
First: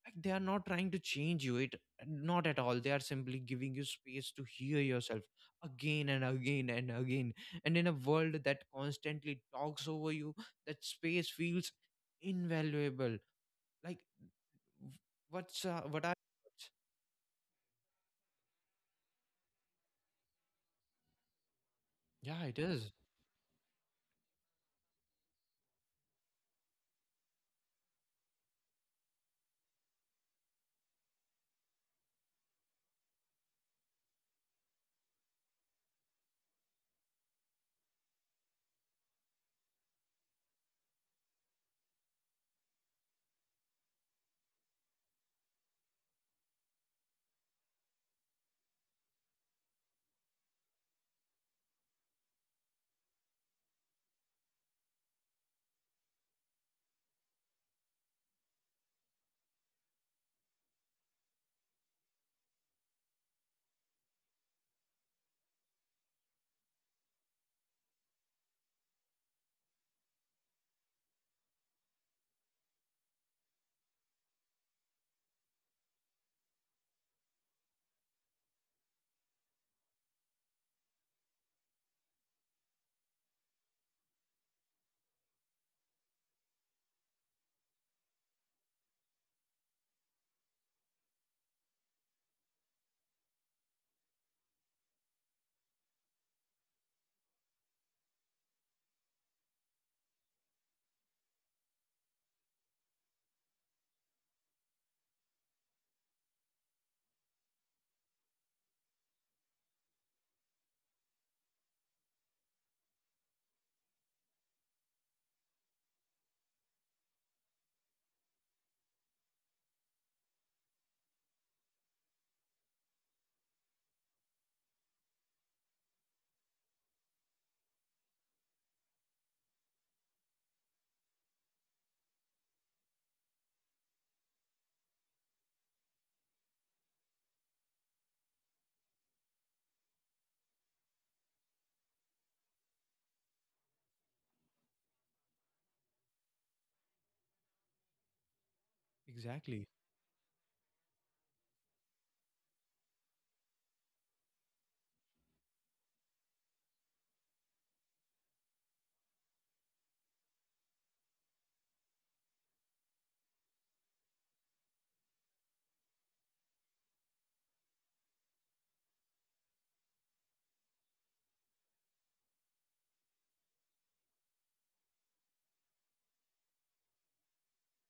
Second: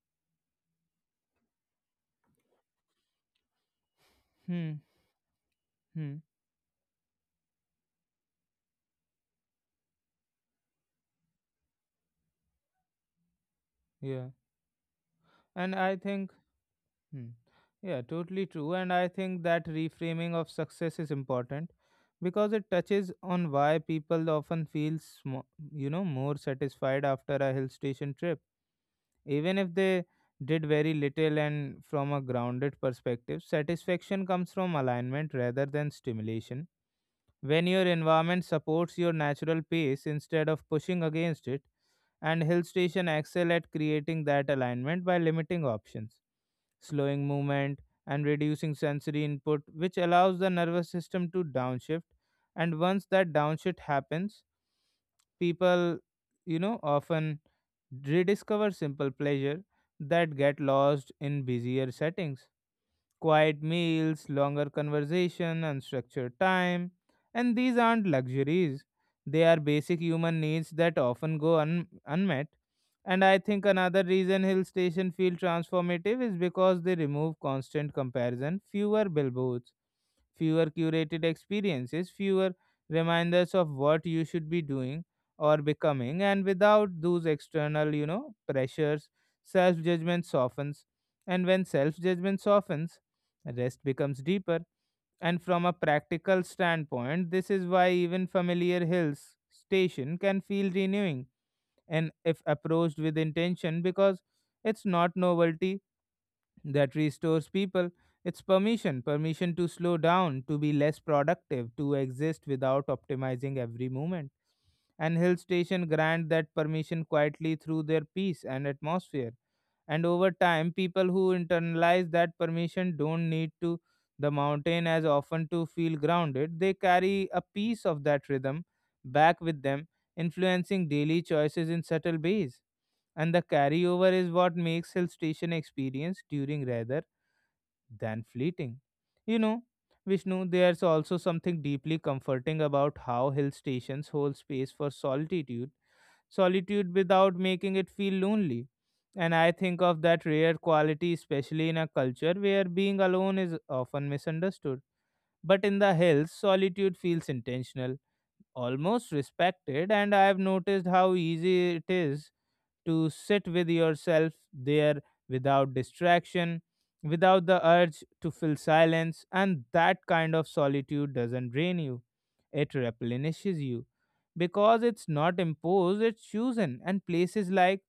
like they are not trying to change you, it not at all, they are simply giving you space to hear Hmm. yourself, again Hmm. and again and again. And in a world that constantly talks over you, that space feels invaluable. Like Yeah. What's And I what are think. Hmm. Yeah. Totally true. And I think that reframing of success is important Yeah, because it it is. touches on why people often feel, more satisfied after a hill station trip, even if they did very little. And from a grounded perspective, satisfaction comes from alignment rather than stimulation. When your environment supports your natural pace instead of pushing against it, and hill station excel at creating that alignment by limiting options, slowing movement, and reducing sensory input, which allows the nervous system to downshift. And once that downshift happens, people, you know, often rediscover simple pleasure that get lost in busier settings, quiet meals, longer conversation, unstructured time. And these aren't luxuries, they are basic human needs that often go unmet. And I think another reason hill station feel transformative is because they remove constant comparison, fewer billboards, fewer curated experiences, fewer reminders of what you should be doing or becoming, and without those external, you know, pressures, self judgment softens. And when self judgment softens, rest becomes deeper. And from a practical standpoint, this is why even familiar hills station can feel renewing and if approached with intention because it's not novelty that restores people, its permission to slow down, to be less productive, to exist without optimizing every moment. And Hill Station grant that permission quietly through their peace and atmosphere. And over time, people who internalize that permission don't need to the mountain as often to feel grounded. They carry a piece of that rhythm back with them, influencing daily choices in subtle ways. And the carryover is what makes Hill Station experience during rather than fleeting. You know, Vishnu, there's also something deeply comforting about how hill stations hold space for solitude, solitude without making it feel lonely. And I Exactly. think of that rare quality, especially in a culture where being alone is often misunderstood. But in the hills, solitude feels intentional, almost respected, and I have noticed how easy it is to sit with yourself there without distraction, without the urge to fill silence, and that kind of solitude doesn't drain you. It replenishes you because it's not imposed, it's chosen, and places like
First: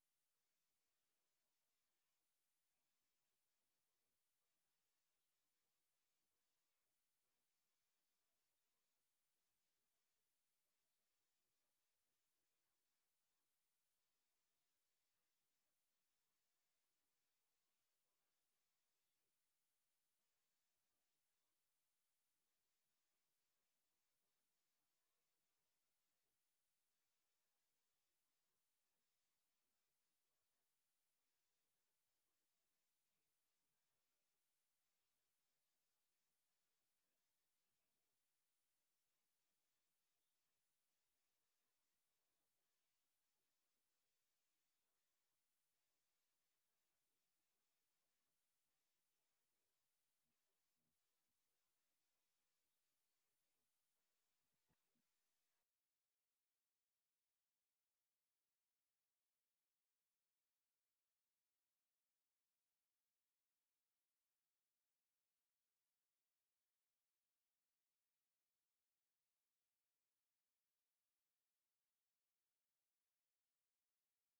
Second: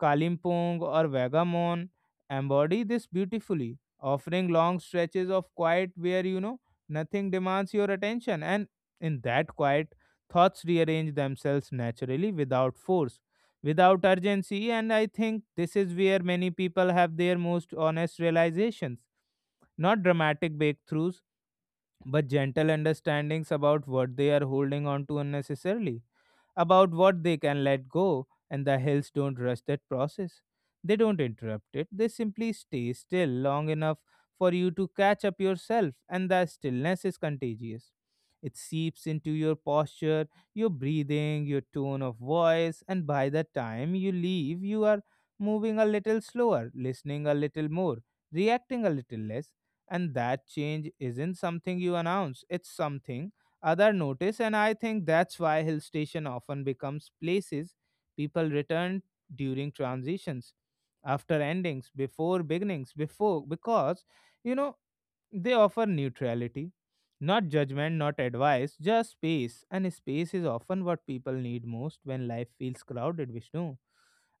Kalimpong or Vagamon embody this beautifully, offering long stretches of quiet where you know nothing demands your attention, and in that quiet, thoughts rearrange themselves naturally without force, without urgency, and I think this is where many people have their most honest realizations, not dramatic breakthroughs, but gentle understandings about what they are holding on to unnecessarily, about what they can let go, and the hills don't rush that process. They don't interrupt it, they simply stay still long enough for you to catch up yourself, and the stillness is contagious. It seeps into your posture, your breathing, your tone of voice, and by the time you leave, you are moving a little slower, listening a little more, reacting a little less, and that change isn't something you announce, it's something other notice, and I think that's why hill station often becomes places people return during transitions, after endings, before beginnings, before because you know they offer neutrality, not judgment, not advice, just space. And space is often what people need most when life feels crowded, Vishnu.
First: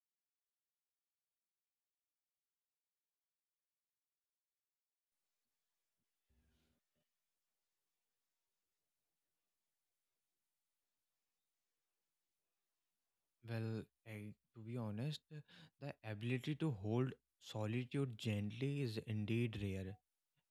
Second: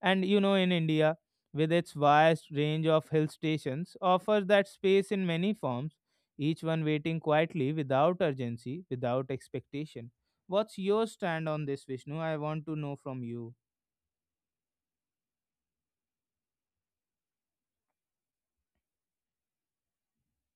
And you know, in India, with its vast range of hill stations, offers that space in many forms, each one waiting quietly without urgency, without expectation. What's your stand on this, Vishnu? I want to know from you. Well, I, to be honest, the ability to hold solitude gently is indeed rare.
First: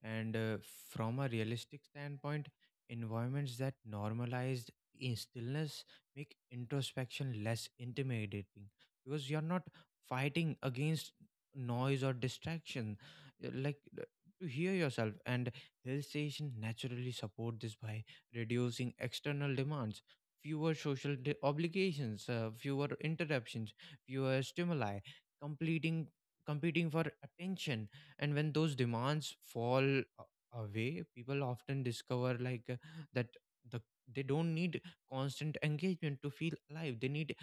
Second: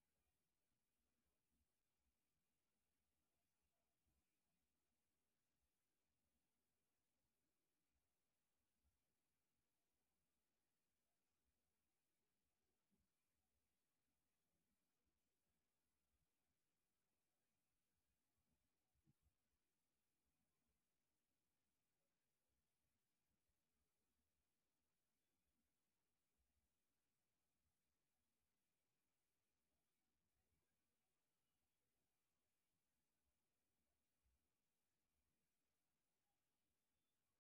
And from a realistic standpoint, environments that normalized in stillness make introspection less intimidating, because you're not fighting against noise or distraction. Uh, Like uh, to hear yourself, and hill station naturally support this by reducing external demands. Fewer social obligations, fewer interruptions, fewer stimuli, completing competing for attention. And when those demands fall away, people often discover, that the they don't need constant engagement to feel alive. They need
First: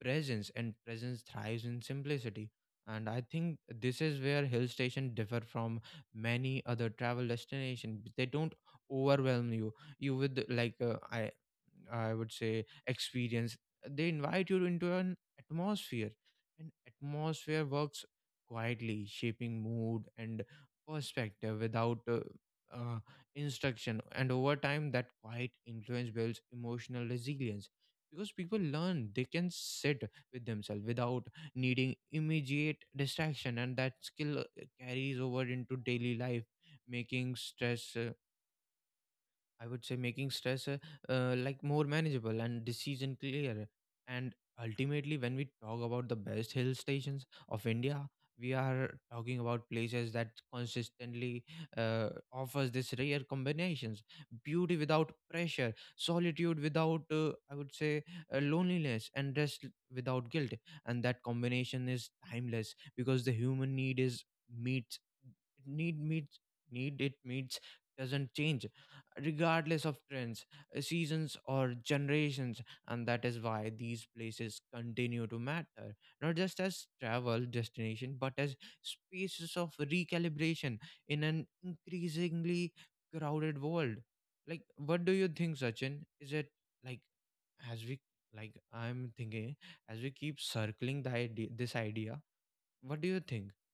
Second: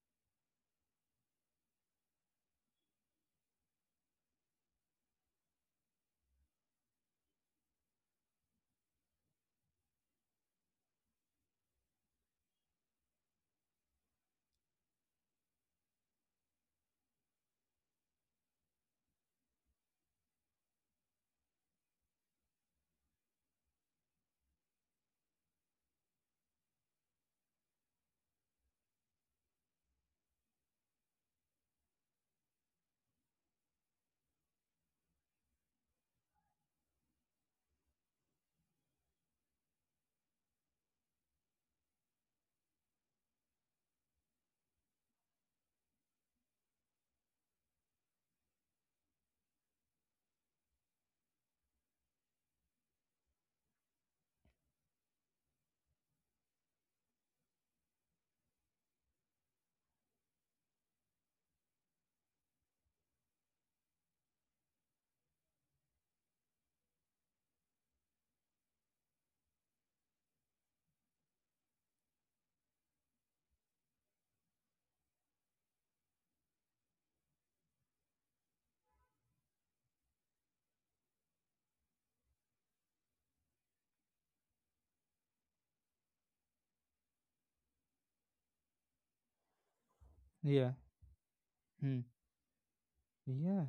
presence, and presence thrives in simplicity. And I think this is where hill station differ from many other travel destination. They don't overwhelm you with, I would say, experience. They invite you into an atmosphere, and atmosphere works quietly, shaping mood and perspective without uh, instruction. And over time, that quiet influence builds emotional resilience, because people learn they can sit with themselves without needing immediate distraction. And that skill carries over into daily life, making stress. I would say making stress, more manageable and decision clear. And ultimately, when we talk about the best hill stations of India, we are talking about places that consistently offers this rare combinations: beauty without pressure, solitude without, I would say, loneliness, and rest without guilt. And that combination is timeless because the human need is meets meets need it meets doesn't change regardless of trends, seasons, or generations. And that is why these places continue to matter, not just as travel destination, but as spaces of recalibration in an increasingly crowded world. Like, what do you think, Sachin? Is it, like, as we, like, I'm thinking, as we keep Yeah. circling this Hmm. idea? What do you think? Yeah.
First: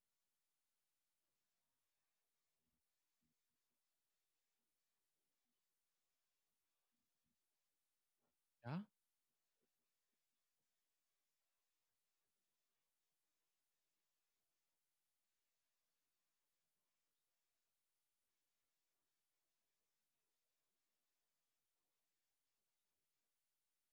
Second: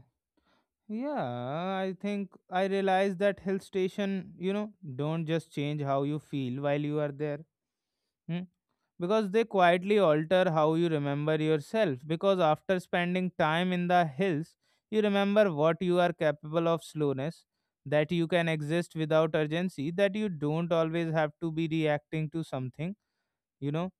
Yeah, I think I realize that hill station, you know, don't just change how you feel while you are there. Hmm? Yeah? Because they quietly alter how you remember yourself. Because after spending time in the hills, you remember what you are capable of, slowness, that you can exist without urgency, that you don't always have to be reacting to something, you know,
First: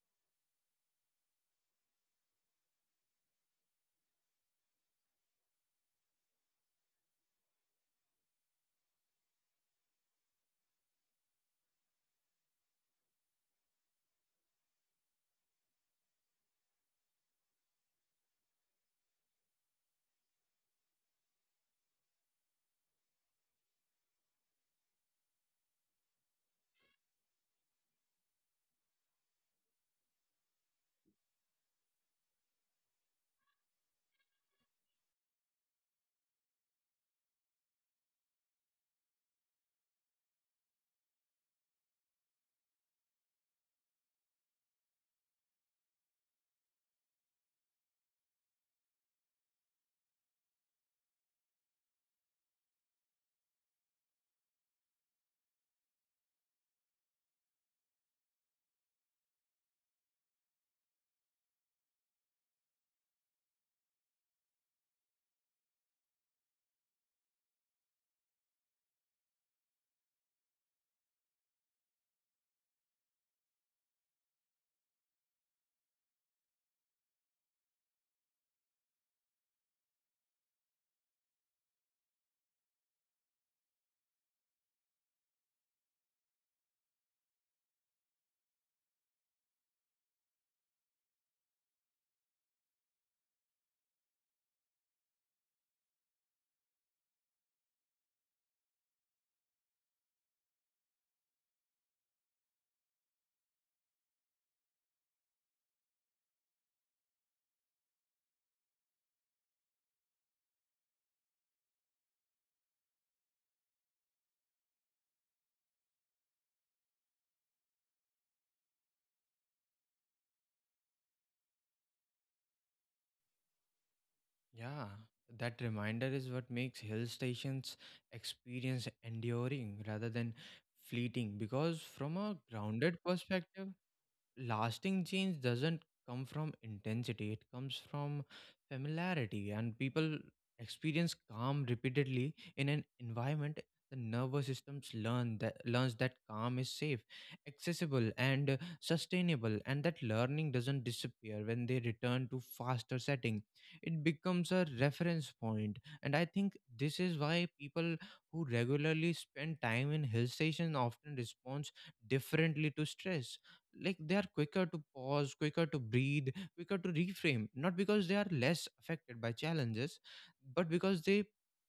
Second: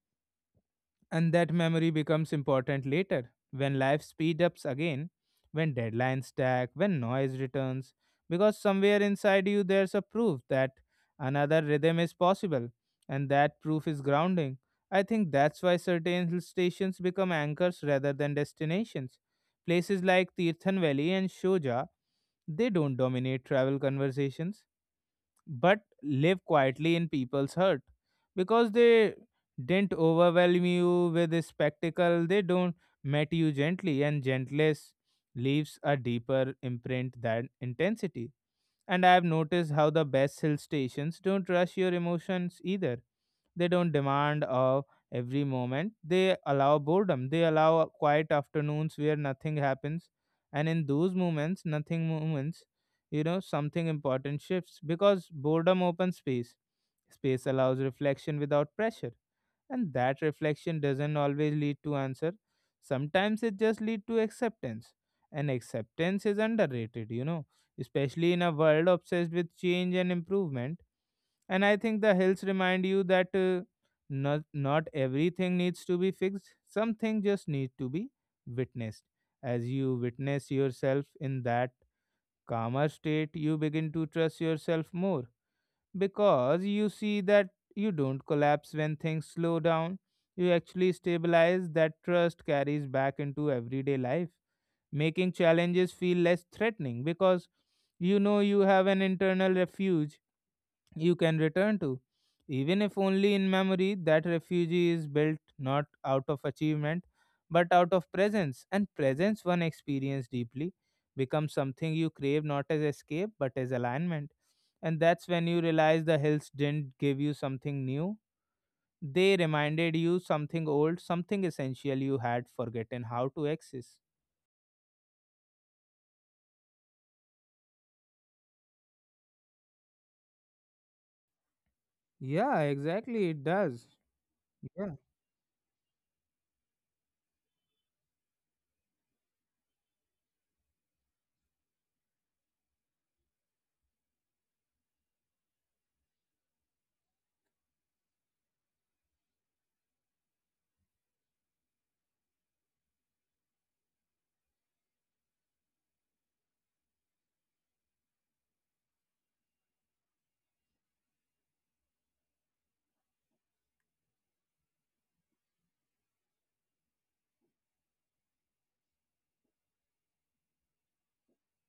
and that memory becomes important later when life speed ups again, when deadlines stack, when noise returns, because somewhere inside you there's a proof that another rhythm is possible, and that proof is grounding. I think that's why certain hill stations become anchors rather than destinations. Places like Tirthan Valley and Shoja, they don't dominate travel conversations, but live quietly in people's hurt, because they didn't overwhelm you with a spectacle. They don't met you gently, and gentleness leaves a deeper imprint than intensity. And I have noticed how the best hill stations don't rush your emotions either. They don't demand of every moment. They allow boredom. They allow quiet afternoons where nothing happens, and in those moments, nothing moments, you know, something important shifts because boredom opens space. Space allows reflection without pressure, and that reflection doesn't always lead to answer. Sometimes it just leads to acceptance, and acceptance is underrated, you know, especially in a world obsessed with change and improvement, and I think the hills remind you that not everything needs to be fixed, something just needs to be witnessed. As you witness yourself in that calmer state, you begin to trust yourself more because you see that you don't collapse when things slow down. You actually stabilize, that trust carries back into everyday life, making challenges feel less threatening because you know you have an internal refuge you can return to, even if only in memory. That refuge is built not out of achievement, but out of presence, and presence one experience deeply becomes something you crave not as escape but as alignment. And that's when you realize the hills didn't give you something new. They reminded you something old, something essential you had forgotten how to access. Yeah, that reminder is what makes hill stations experience enduring rather than fleeting, because from a Yeah, grounded exactly. It perspective does. Yeah, lasting change doesn't come from intensity, it comes from familiarity. And people experience calm repeatedly in an environment, the nervous systems learns that calm is safe, accessible and sustainable, and that learning doesn't disappear when they return to faster setting. It becomes a reference point. And I think this is why people who regularly spend time in hill station often responds differently to stress. Like, they are quicker to pause, quicker to breathe, quicker to reframe, not because they are less affected by challenges, but because they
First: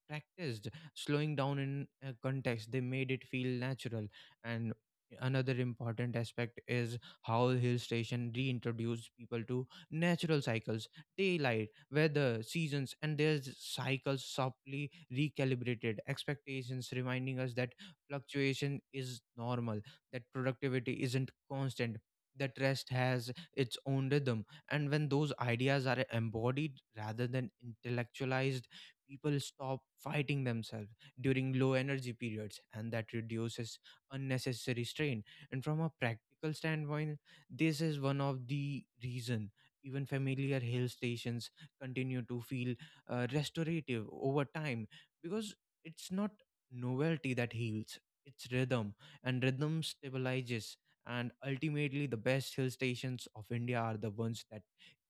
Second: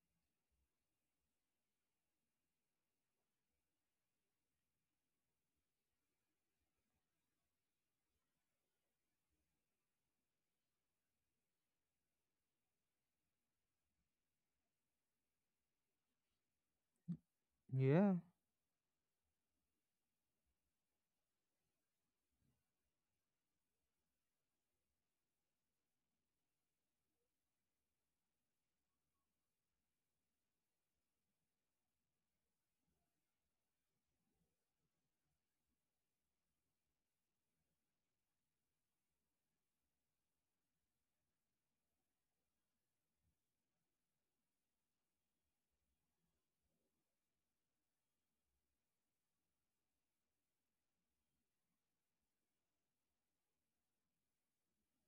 practiced slowing down in a context they made it feel natural. And another important aspect is how hill station reintroduced people to natural cycles. Daylight, weather, seasons, and their cycles softly recalibrated expectations, reminding us that yeah. fluctuation is normal, that productivity isn't constant, that rest has its own rhythm. And when those ideas are embodied rather than intellectualized, people stop fighting themselves during low energy periods, and that reduces unnecessary strain. And from a practical standpoint, this is one of the reason even familiar hill stations continue to feel restorative over time, because it's not novelty that heals, it's rhythm, and rhythm stabilizes. And ultimately, the best hill stations of India are the ones that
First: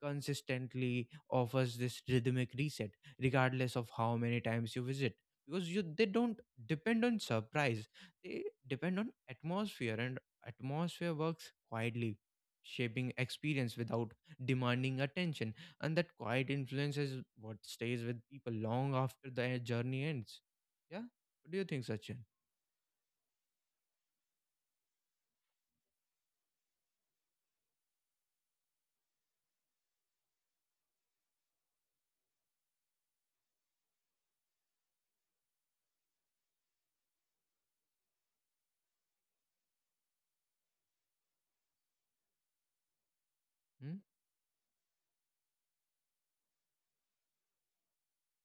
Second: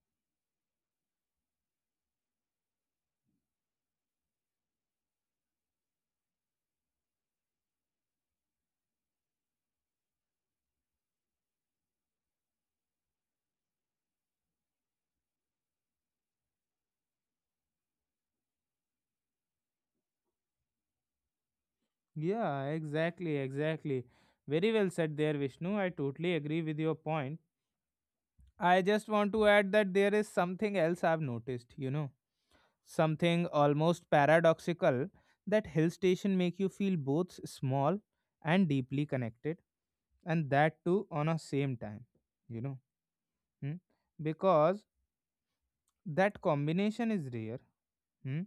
consistently offers this rhythmic reset, regardless of how many times you visit. Because you, they don't depend on surprise; they depend on atmosphere, and atmosphere works quietly, shaping experience without demanding attention. And that quiet influence is what stays with people long after the journey ends. Yeah. What do you think, Sachin? Yeah, exactly, exactly. Very well said there, Vishnu. I totally agree with your point. I just want to add that there is something else I've noticed, you know, something almost paradoxical, that hill station make you feel both small and deeply connected, and that too on a same time, you know, hmm? Hmm? Because that combination is rare. Hmm?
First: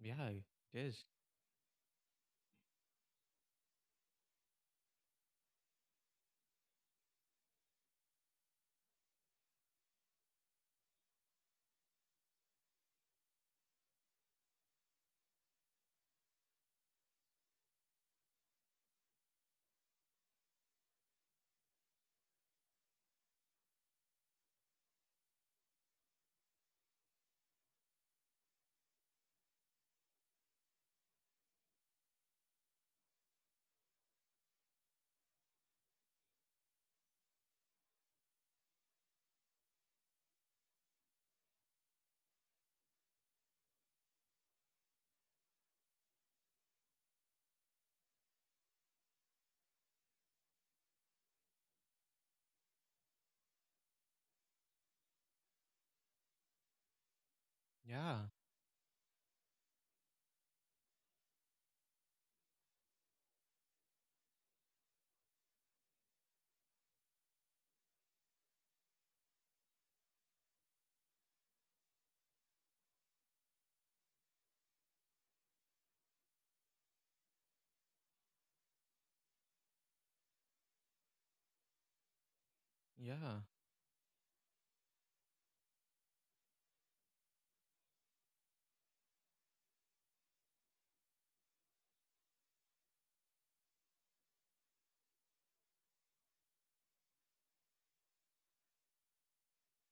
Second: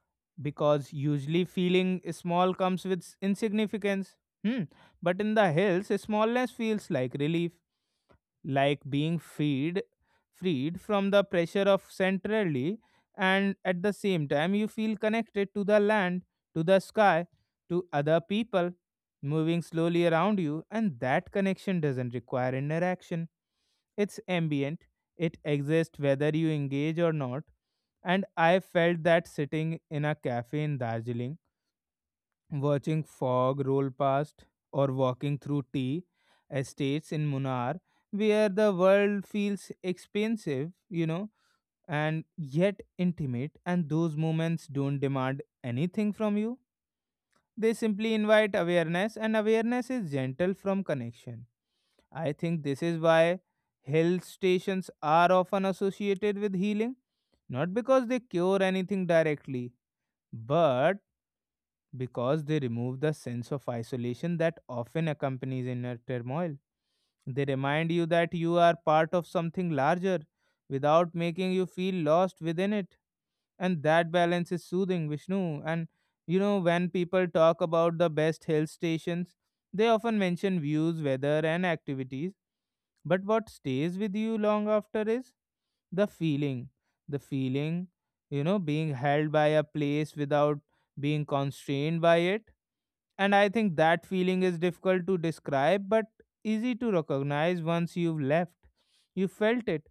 Yeah, it Because is. usually feeling small comes with insignificance. Hmm. But in the hills, smallness feels like relief, like being freed from the pressure of centrally, and at the same time, you feel connected to the land, to the sky, to other people moving slowly around you, and that connection doesn't require interaction. It's ambient, it exists whether you engage or not. And I felt that sitting in a cafe in Darjeeling watching fog roll past or walking through tea estates in Munnar where the world feels expensive, you know, and yet intimate, and those moments don't demand anything from you. They simply invite awareness, and awareness is gentle from connection. I think this is why hill stations are often associated with healing, not because Yeah, they cure anything directly, but because they remove the sense of isolation that often accompanies inner turmoil. They remind you that you are part of something larger without making you feel lost within it. And that balance is soothing, Vishnu. And you know, when people talk about the best hill stations, they often mention views, weather, and activities. But yeah. what stays with you long after is the feeling. The feeling, you know, being held by a place without being constrained by it, and I think that feeling is difficult to describe but easy to recognize once you've left. You felt it,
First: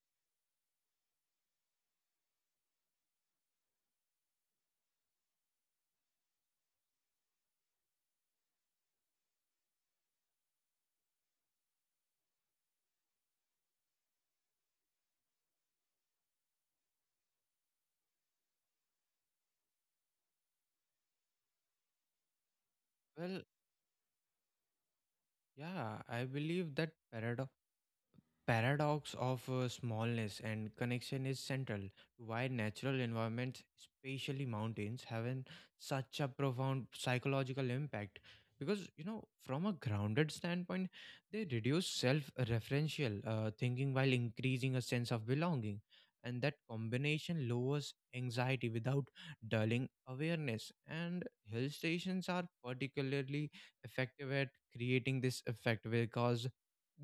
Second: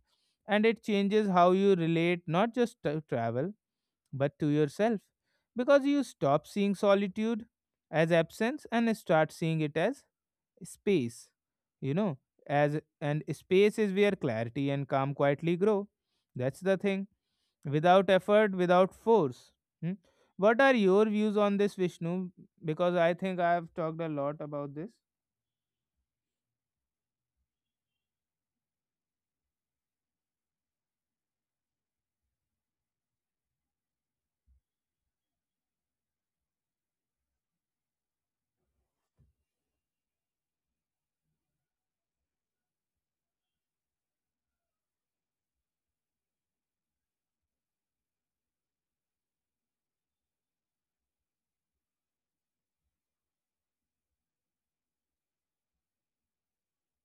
and it changes how you relate not just to travel but to yourself, because you stop seeing solitude as absence and start seeing it as space. You know, as and space is where clarity and calm quietly grow. That's the thing, without effort, without force. Hmm? What are your views on this, Vishnu? Because I think Well, I have talked a lot about this. yeah, I believe that paradox of smallness and connection is central to why natural environments, especially mountains, have an, such a profound psychological impact. Because, you know, from a grounded standpoint, they reduce self-referential thinking while increasing a sense of belonging, and that combination lowers anxiety without dulling awareness. And hill stations are particularly effective at creating this effect, because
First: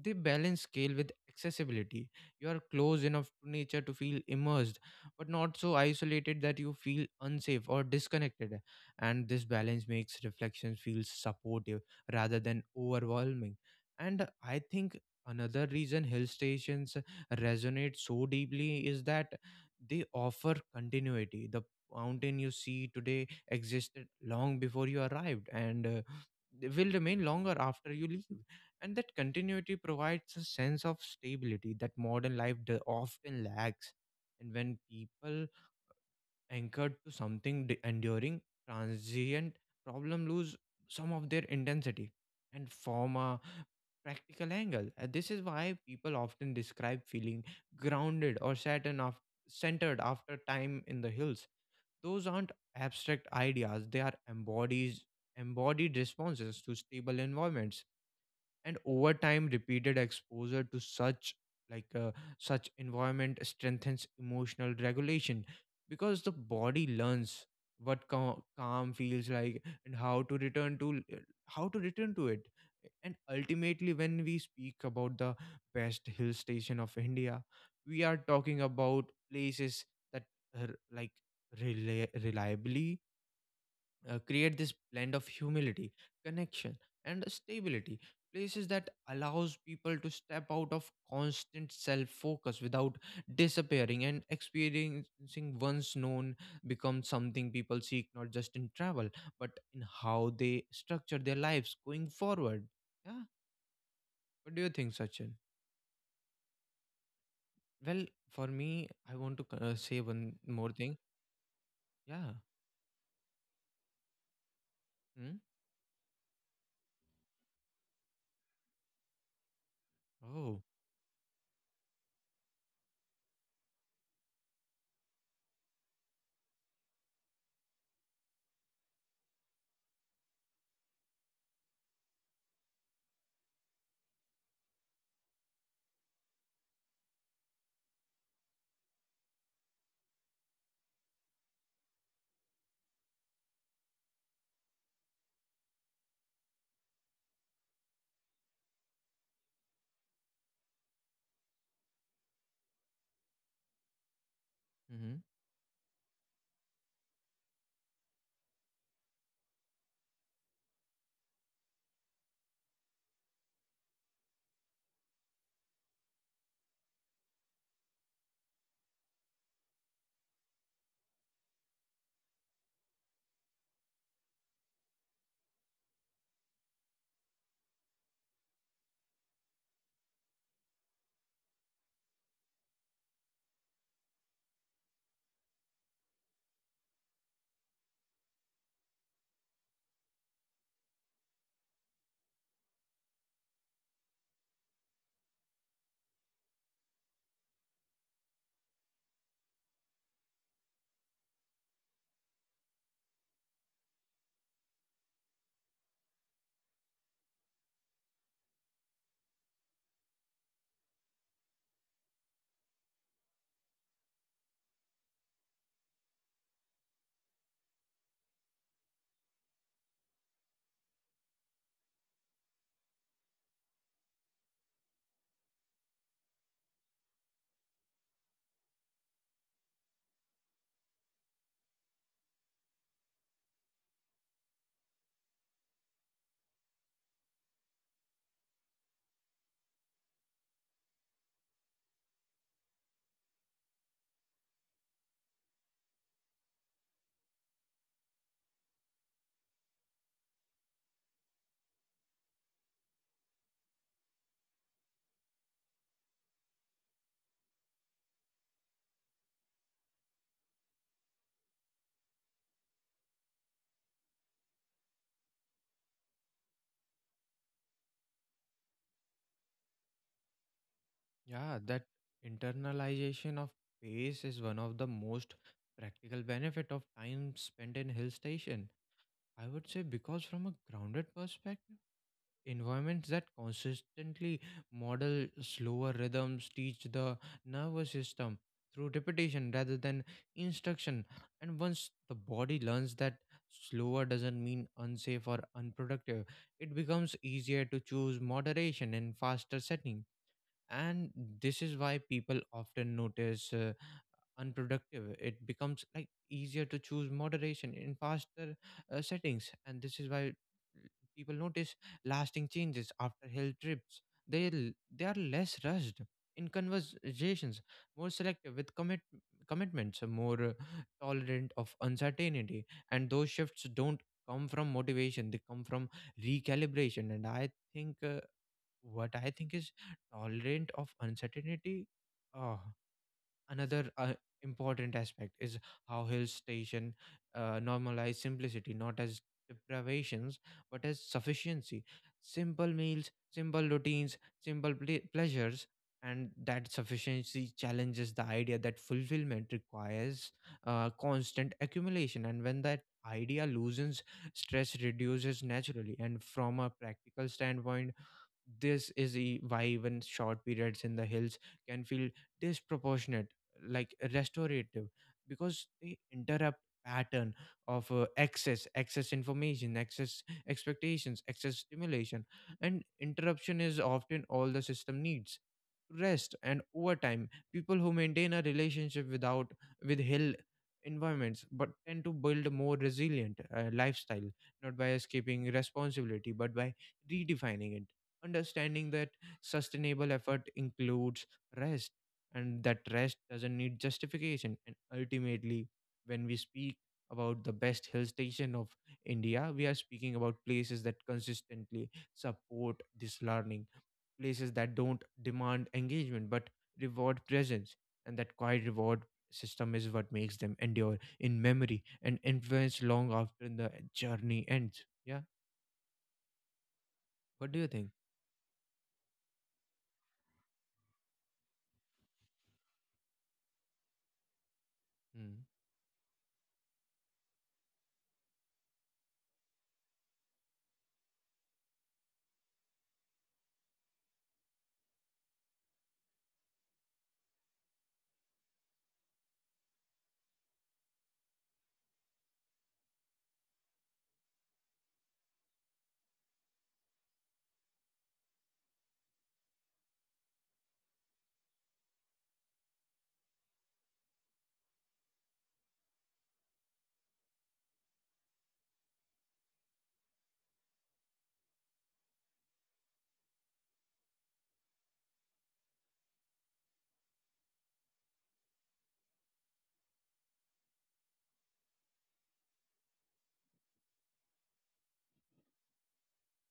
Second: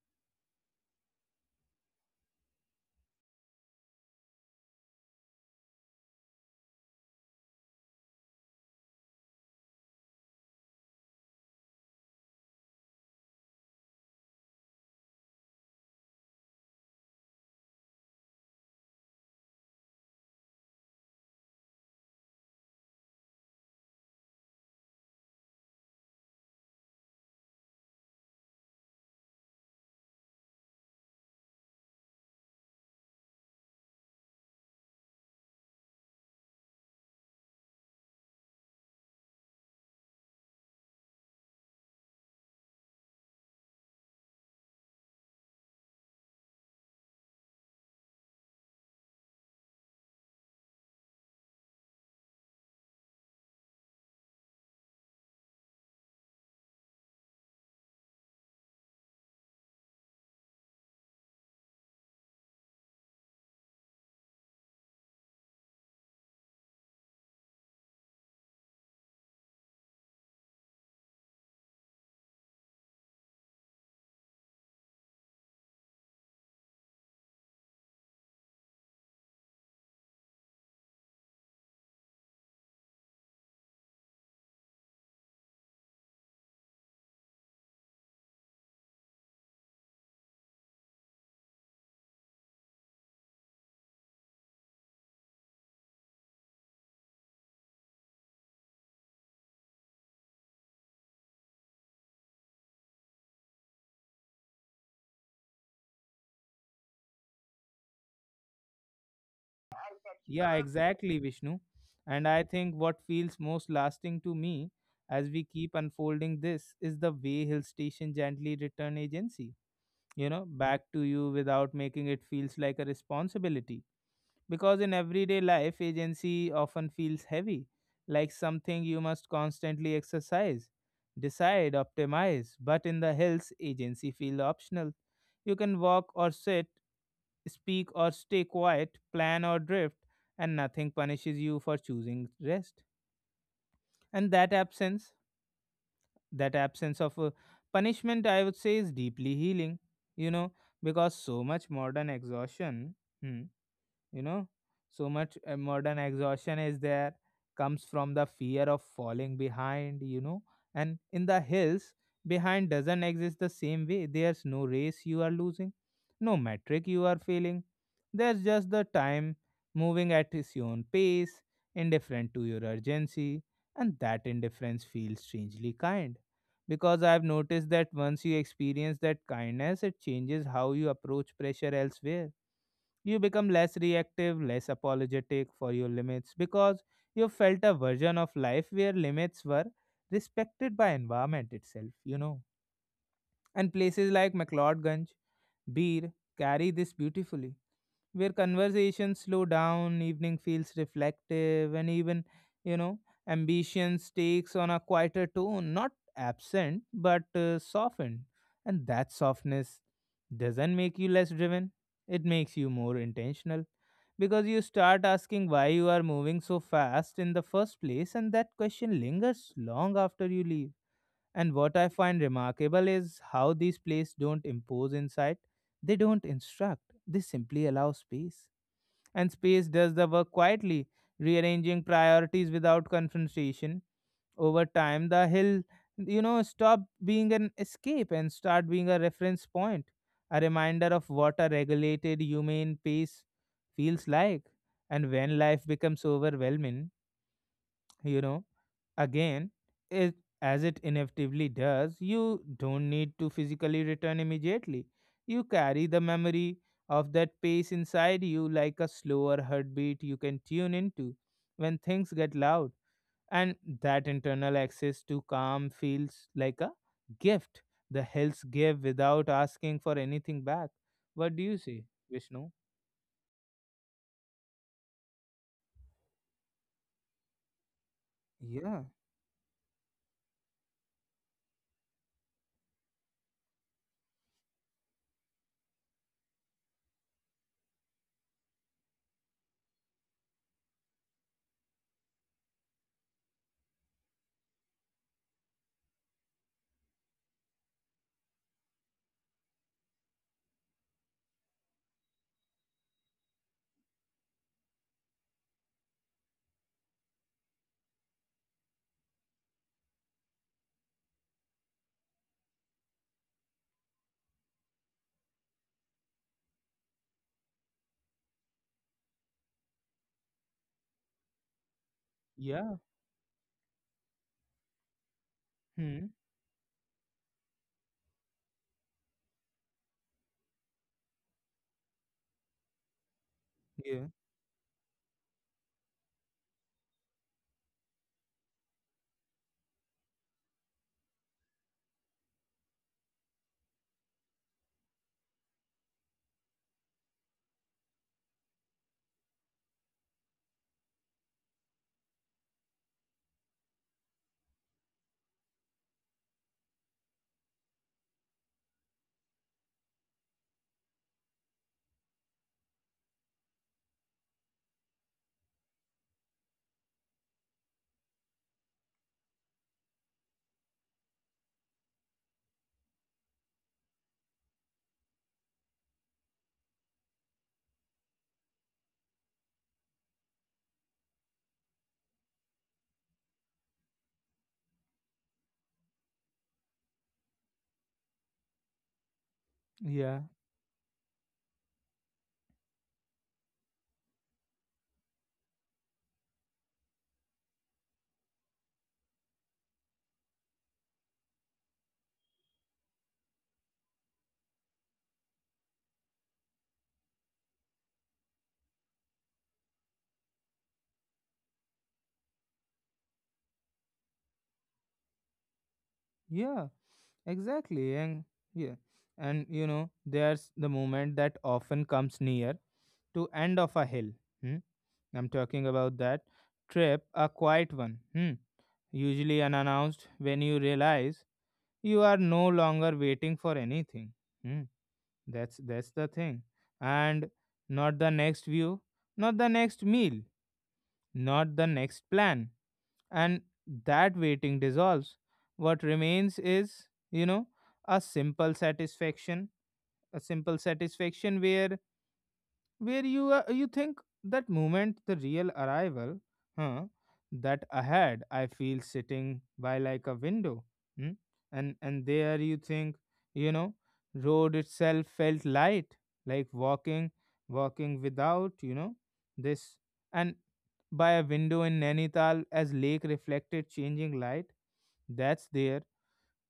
they balance scale with accessibility. You are close enough to nature to feel immersed, but not so isolated that you feel unsafe or disconnected. And this balance makes reflections feel supportive rather than overwhelming. And I think another reason hill stations resonate so deeply is that they offer continuity. The mountain you see today existed long before you arrived, and will remain longer after you leave, and that continuity provides a sense of stability that modern life often lacks. And when people anchored to something enduring, transient problem lose some of their intensity, and form a practical angle. And this is why people often describe feeling grounded or certain of centered after time in the hills. Those aren't abstract ideas; they are embodied responses to stable environments. And over time, repeated exposure to such like uh, such environment strengthens emotional regulation, because the body learns what calm feels like and how to return to it. And ultimately, when we speak about the best hill station of India, we are talking about places that uh, like reliably create this blend of humility, connection and stability. Places that allows people to step out of constant self focus without disappearing, and experiencing once known becomes something people seek not just in travel, but in how they structure their lives going forward. Yeah. What do you think, Sachin? Well, for me, I want to say one Yeah, more thing. exactly, Vishnu. And Yeah. I think what feels most lasting to me, as Hmm? we keep unfolding this, is the way hill station gently return agency, you know, Oh. back to you without making it feels like a responsibility. Because in everyday life, agency often feels heavy, like something you must constantly exercise, decide, optimize. But in the hills, agency feels optional. You can walk or sit, speak or stay quiet, plan or drift, and nothing punishes you for choosing rest. And that absence of a punishment, I would say, is deeply healing, you know, because so much modern exhaustion. Hmm, you know, so Mm-hmm. much modern exhaustion is there, comes from the fear of falling behind, you know, and in the hills, behind doesn't exist the same way. There's no race you are losing, no metric you are failing, there's just the time moving at its own pace, indifferent to your urgency, and that indifference feels strangely kind, because I've noticed that once you experience that kindness, it changes how you approach pressure elsewhere. You become less reactive, less apologetic for your limits because you felt a version of life where limits were respected by environment itself, And places like McLeodganj, Beer carry this beautifully, where conversations slow down, evening feels reflective, and even, you know, ambitions takes on a quieter tone, not absent, but softened. And that softness doesn't make you less driven, it makes you more intentional because you start asking why you are moving so fast in the first place, and that question lingers long after you leave. And what I find remarkable is how these plays don't impose insight, they don't instruct, they simply allow space. And space does the work quietly, rearranging priorities without confrontation. Over time, the hill, stop being an escape and start being a reference point, a reminder of what a regulated, humane pace feels like. And when life becomes overwhelming, you know, again, it, as it inevitably does, you don't need to physically return immediately. You carry the memory of that pace inside you like a slower heartbeat you can tune into when things get loud. And that internal access to calm feels like a gift the hills give without asking for anything back. What do Yeah, you that say, Vishnu? internalization of pace is one of the most practical benefit of time spent in hill station, Yeah, I would say. Because from a grounded perspective, environments that consistently model slower rhythms teach the nervous system through repetition rather than instruction. And once the body learns that slower doesn't mean unsafe or unproductive, it becomes easier to choose moderation in faster setting. And this is why people often notice unproductive it becomes, like easier to choose moderation in faster settings. And this is why people notice lasting changes after hill trips. They they are less rushed in conversations, more selective with commitments, more tolerant of uncertainty. yeah. And those shifts don't come from motivation, they come from Hmm. recalibration. And I think what I think is tolerant of uncertainty. Uh, Another Yeah. Important aspect is how Hill Station normalize simplicity, not as deprivations, but as sufficiency. Simple meals, simple routines, simple pleasures, and that sufficiency challenges the idea that fulfillment requires constant accumulation. And when that idea loosens, stress reduces naturally. And from a practical standpoint, this is why even short periods in the hills can feel disproportionate, like restorative, because they interrupt pattern of excess, excess information, excess expectations, excess stimulation. And interruption is often all the system needs rest. And overtime, people who maintain a relationship without with hill environments but tend to build a more resilient lifestyle, not by escaping responsibility but by redefining it, understanding that sustainable Yeah. effort includes rest, and that rest doesn't need justification. And ultimately, when we speak about the best hill station of India, we are speaking about places that consistently support this learning, places that don't demand engagement but reward presence. And that quiet reward system is what makes them endure in memory and influence long after the journey ends. Yeah. Yeah. What do you think? Exactly, and yeah, and there's the moment that often comes near to end of a hill. Hmm? I'm Hmm. talking about that trip, a quiet one, hmm? Usually unannounced. When you realize you are no longer waiting for anything, hmm? That's the thing, and not the next view, not the next meal, not the next plan, and that waiting dissolves. What remains is, a simple satisfaction, a simple satisfaction where you are, you think that moment, the real arrival, huh? That ahead, I feel sitting by like a window, hmm? And there you think, you know, road itself felt light, like walking, walking without, this. And by a window in Nainital as lake reflected changing light. That's there.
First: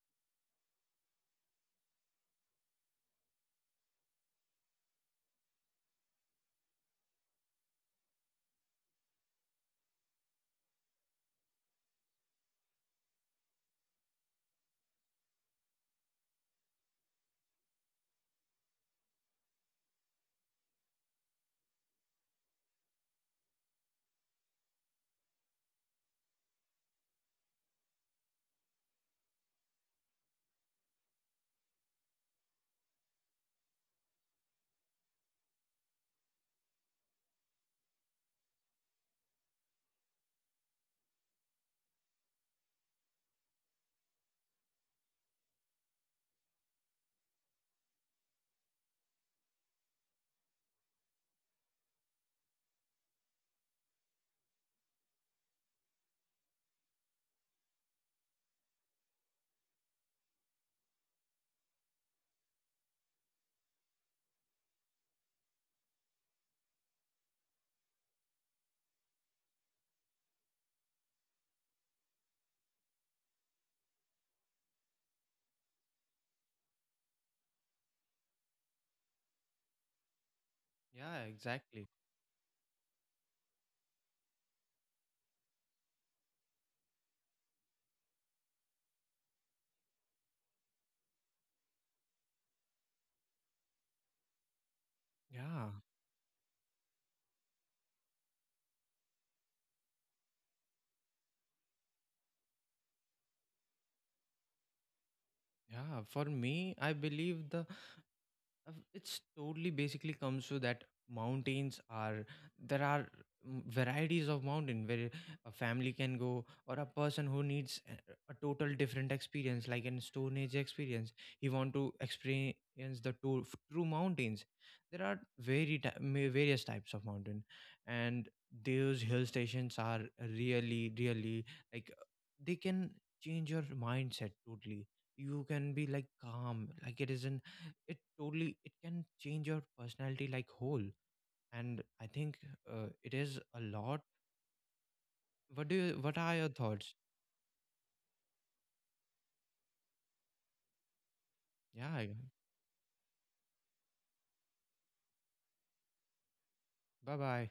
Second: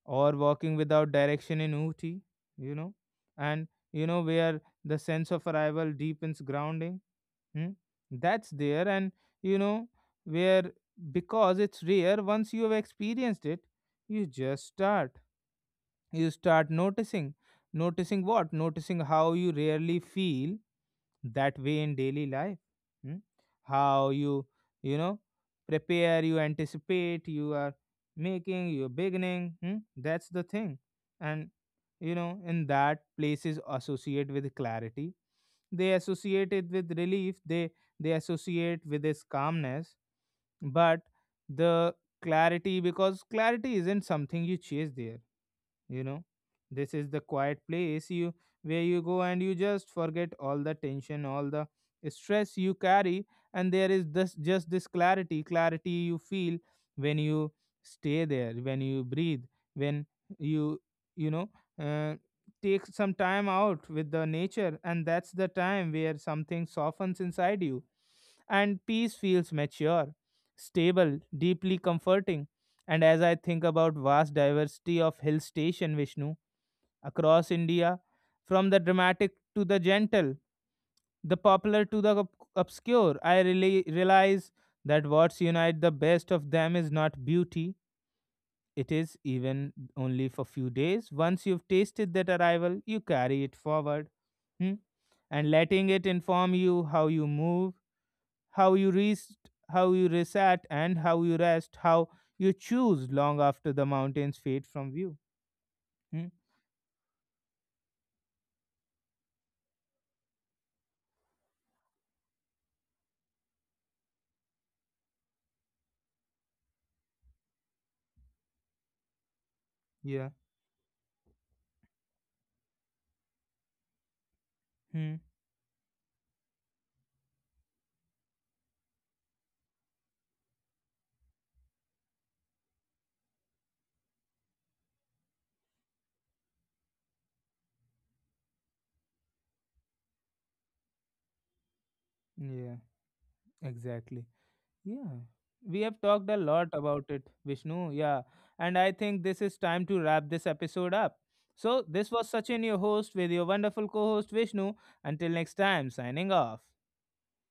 Or walking without direction in Uti, you know, and where the sense of arrival deepens grounding. Hmm? That's there, and you know where, because it's rare. Once you have experienced it, you just start you start noticing noticing what noticing how you rarely feel that way in daily life, hmm? How you, you know prepare, you anticipate, you are making, you're beginning, hmm? That's the thing. And in that places associate with clarity, they associate it with relief, they associate with this calmness, but the clarity, because clarity isn't something you chase there, you know this is the quiet place you, where you go and you just forget all the tension, all the stress you carry, and there is this just this clarity, clarity you feel when you stay there, when you breathe, when you you know uh, take some time out with the nature, and that's the time where something softens inside you, and peace feels mature, stable, deeply comforting. And as I think about vast diversity of hill station, Vishnu, across India, from the dramatic to the gentle, Yeah, the popular exactly. to the obscure, I really realize that what's unite the best of them is not beauty. It is even only for few days. Once you've tasted that arrival, you carry it forward. Hmm? And Yeah, letting it inform you how you move, how you rest, how you reset, and how you rest, how you choose long after the mountains fade from view. yeah. For Hmm? me, I believe the Of- It's totally basically comes to that mountains are, there are, mm, varieties of mountain, where a family can go, or a person who needs a total different experience like an Yeah. stone age experience. He want to experience the true, true mountains. There Hmm. are very various types of mountain, and those hill stations are really really like, they can change your mindset totally. You can be like calm, like it is an, it totally, it can change your personality like whole. And I think Yeah, it is a lot. exactly. Yeah. What do We you, have what talked are a your lot thoughts? about it, Vishnu. Yeah. And I think this is time to wrap this episode up. So, Yeah. this was Sachin, your host, with your wonderful co host, Vishnu. Until next time, signing off. Bye bye.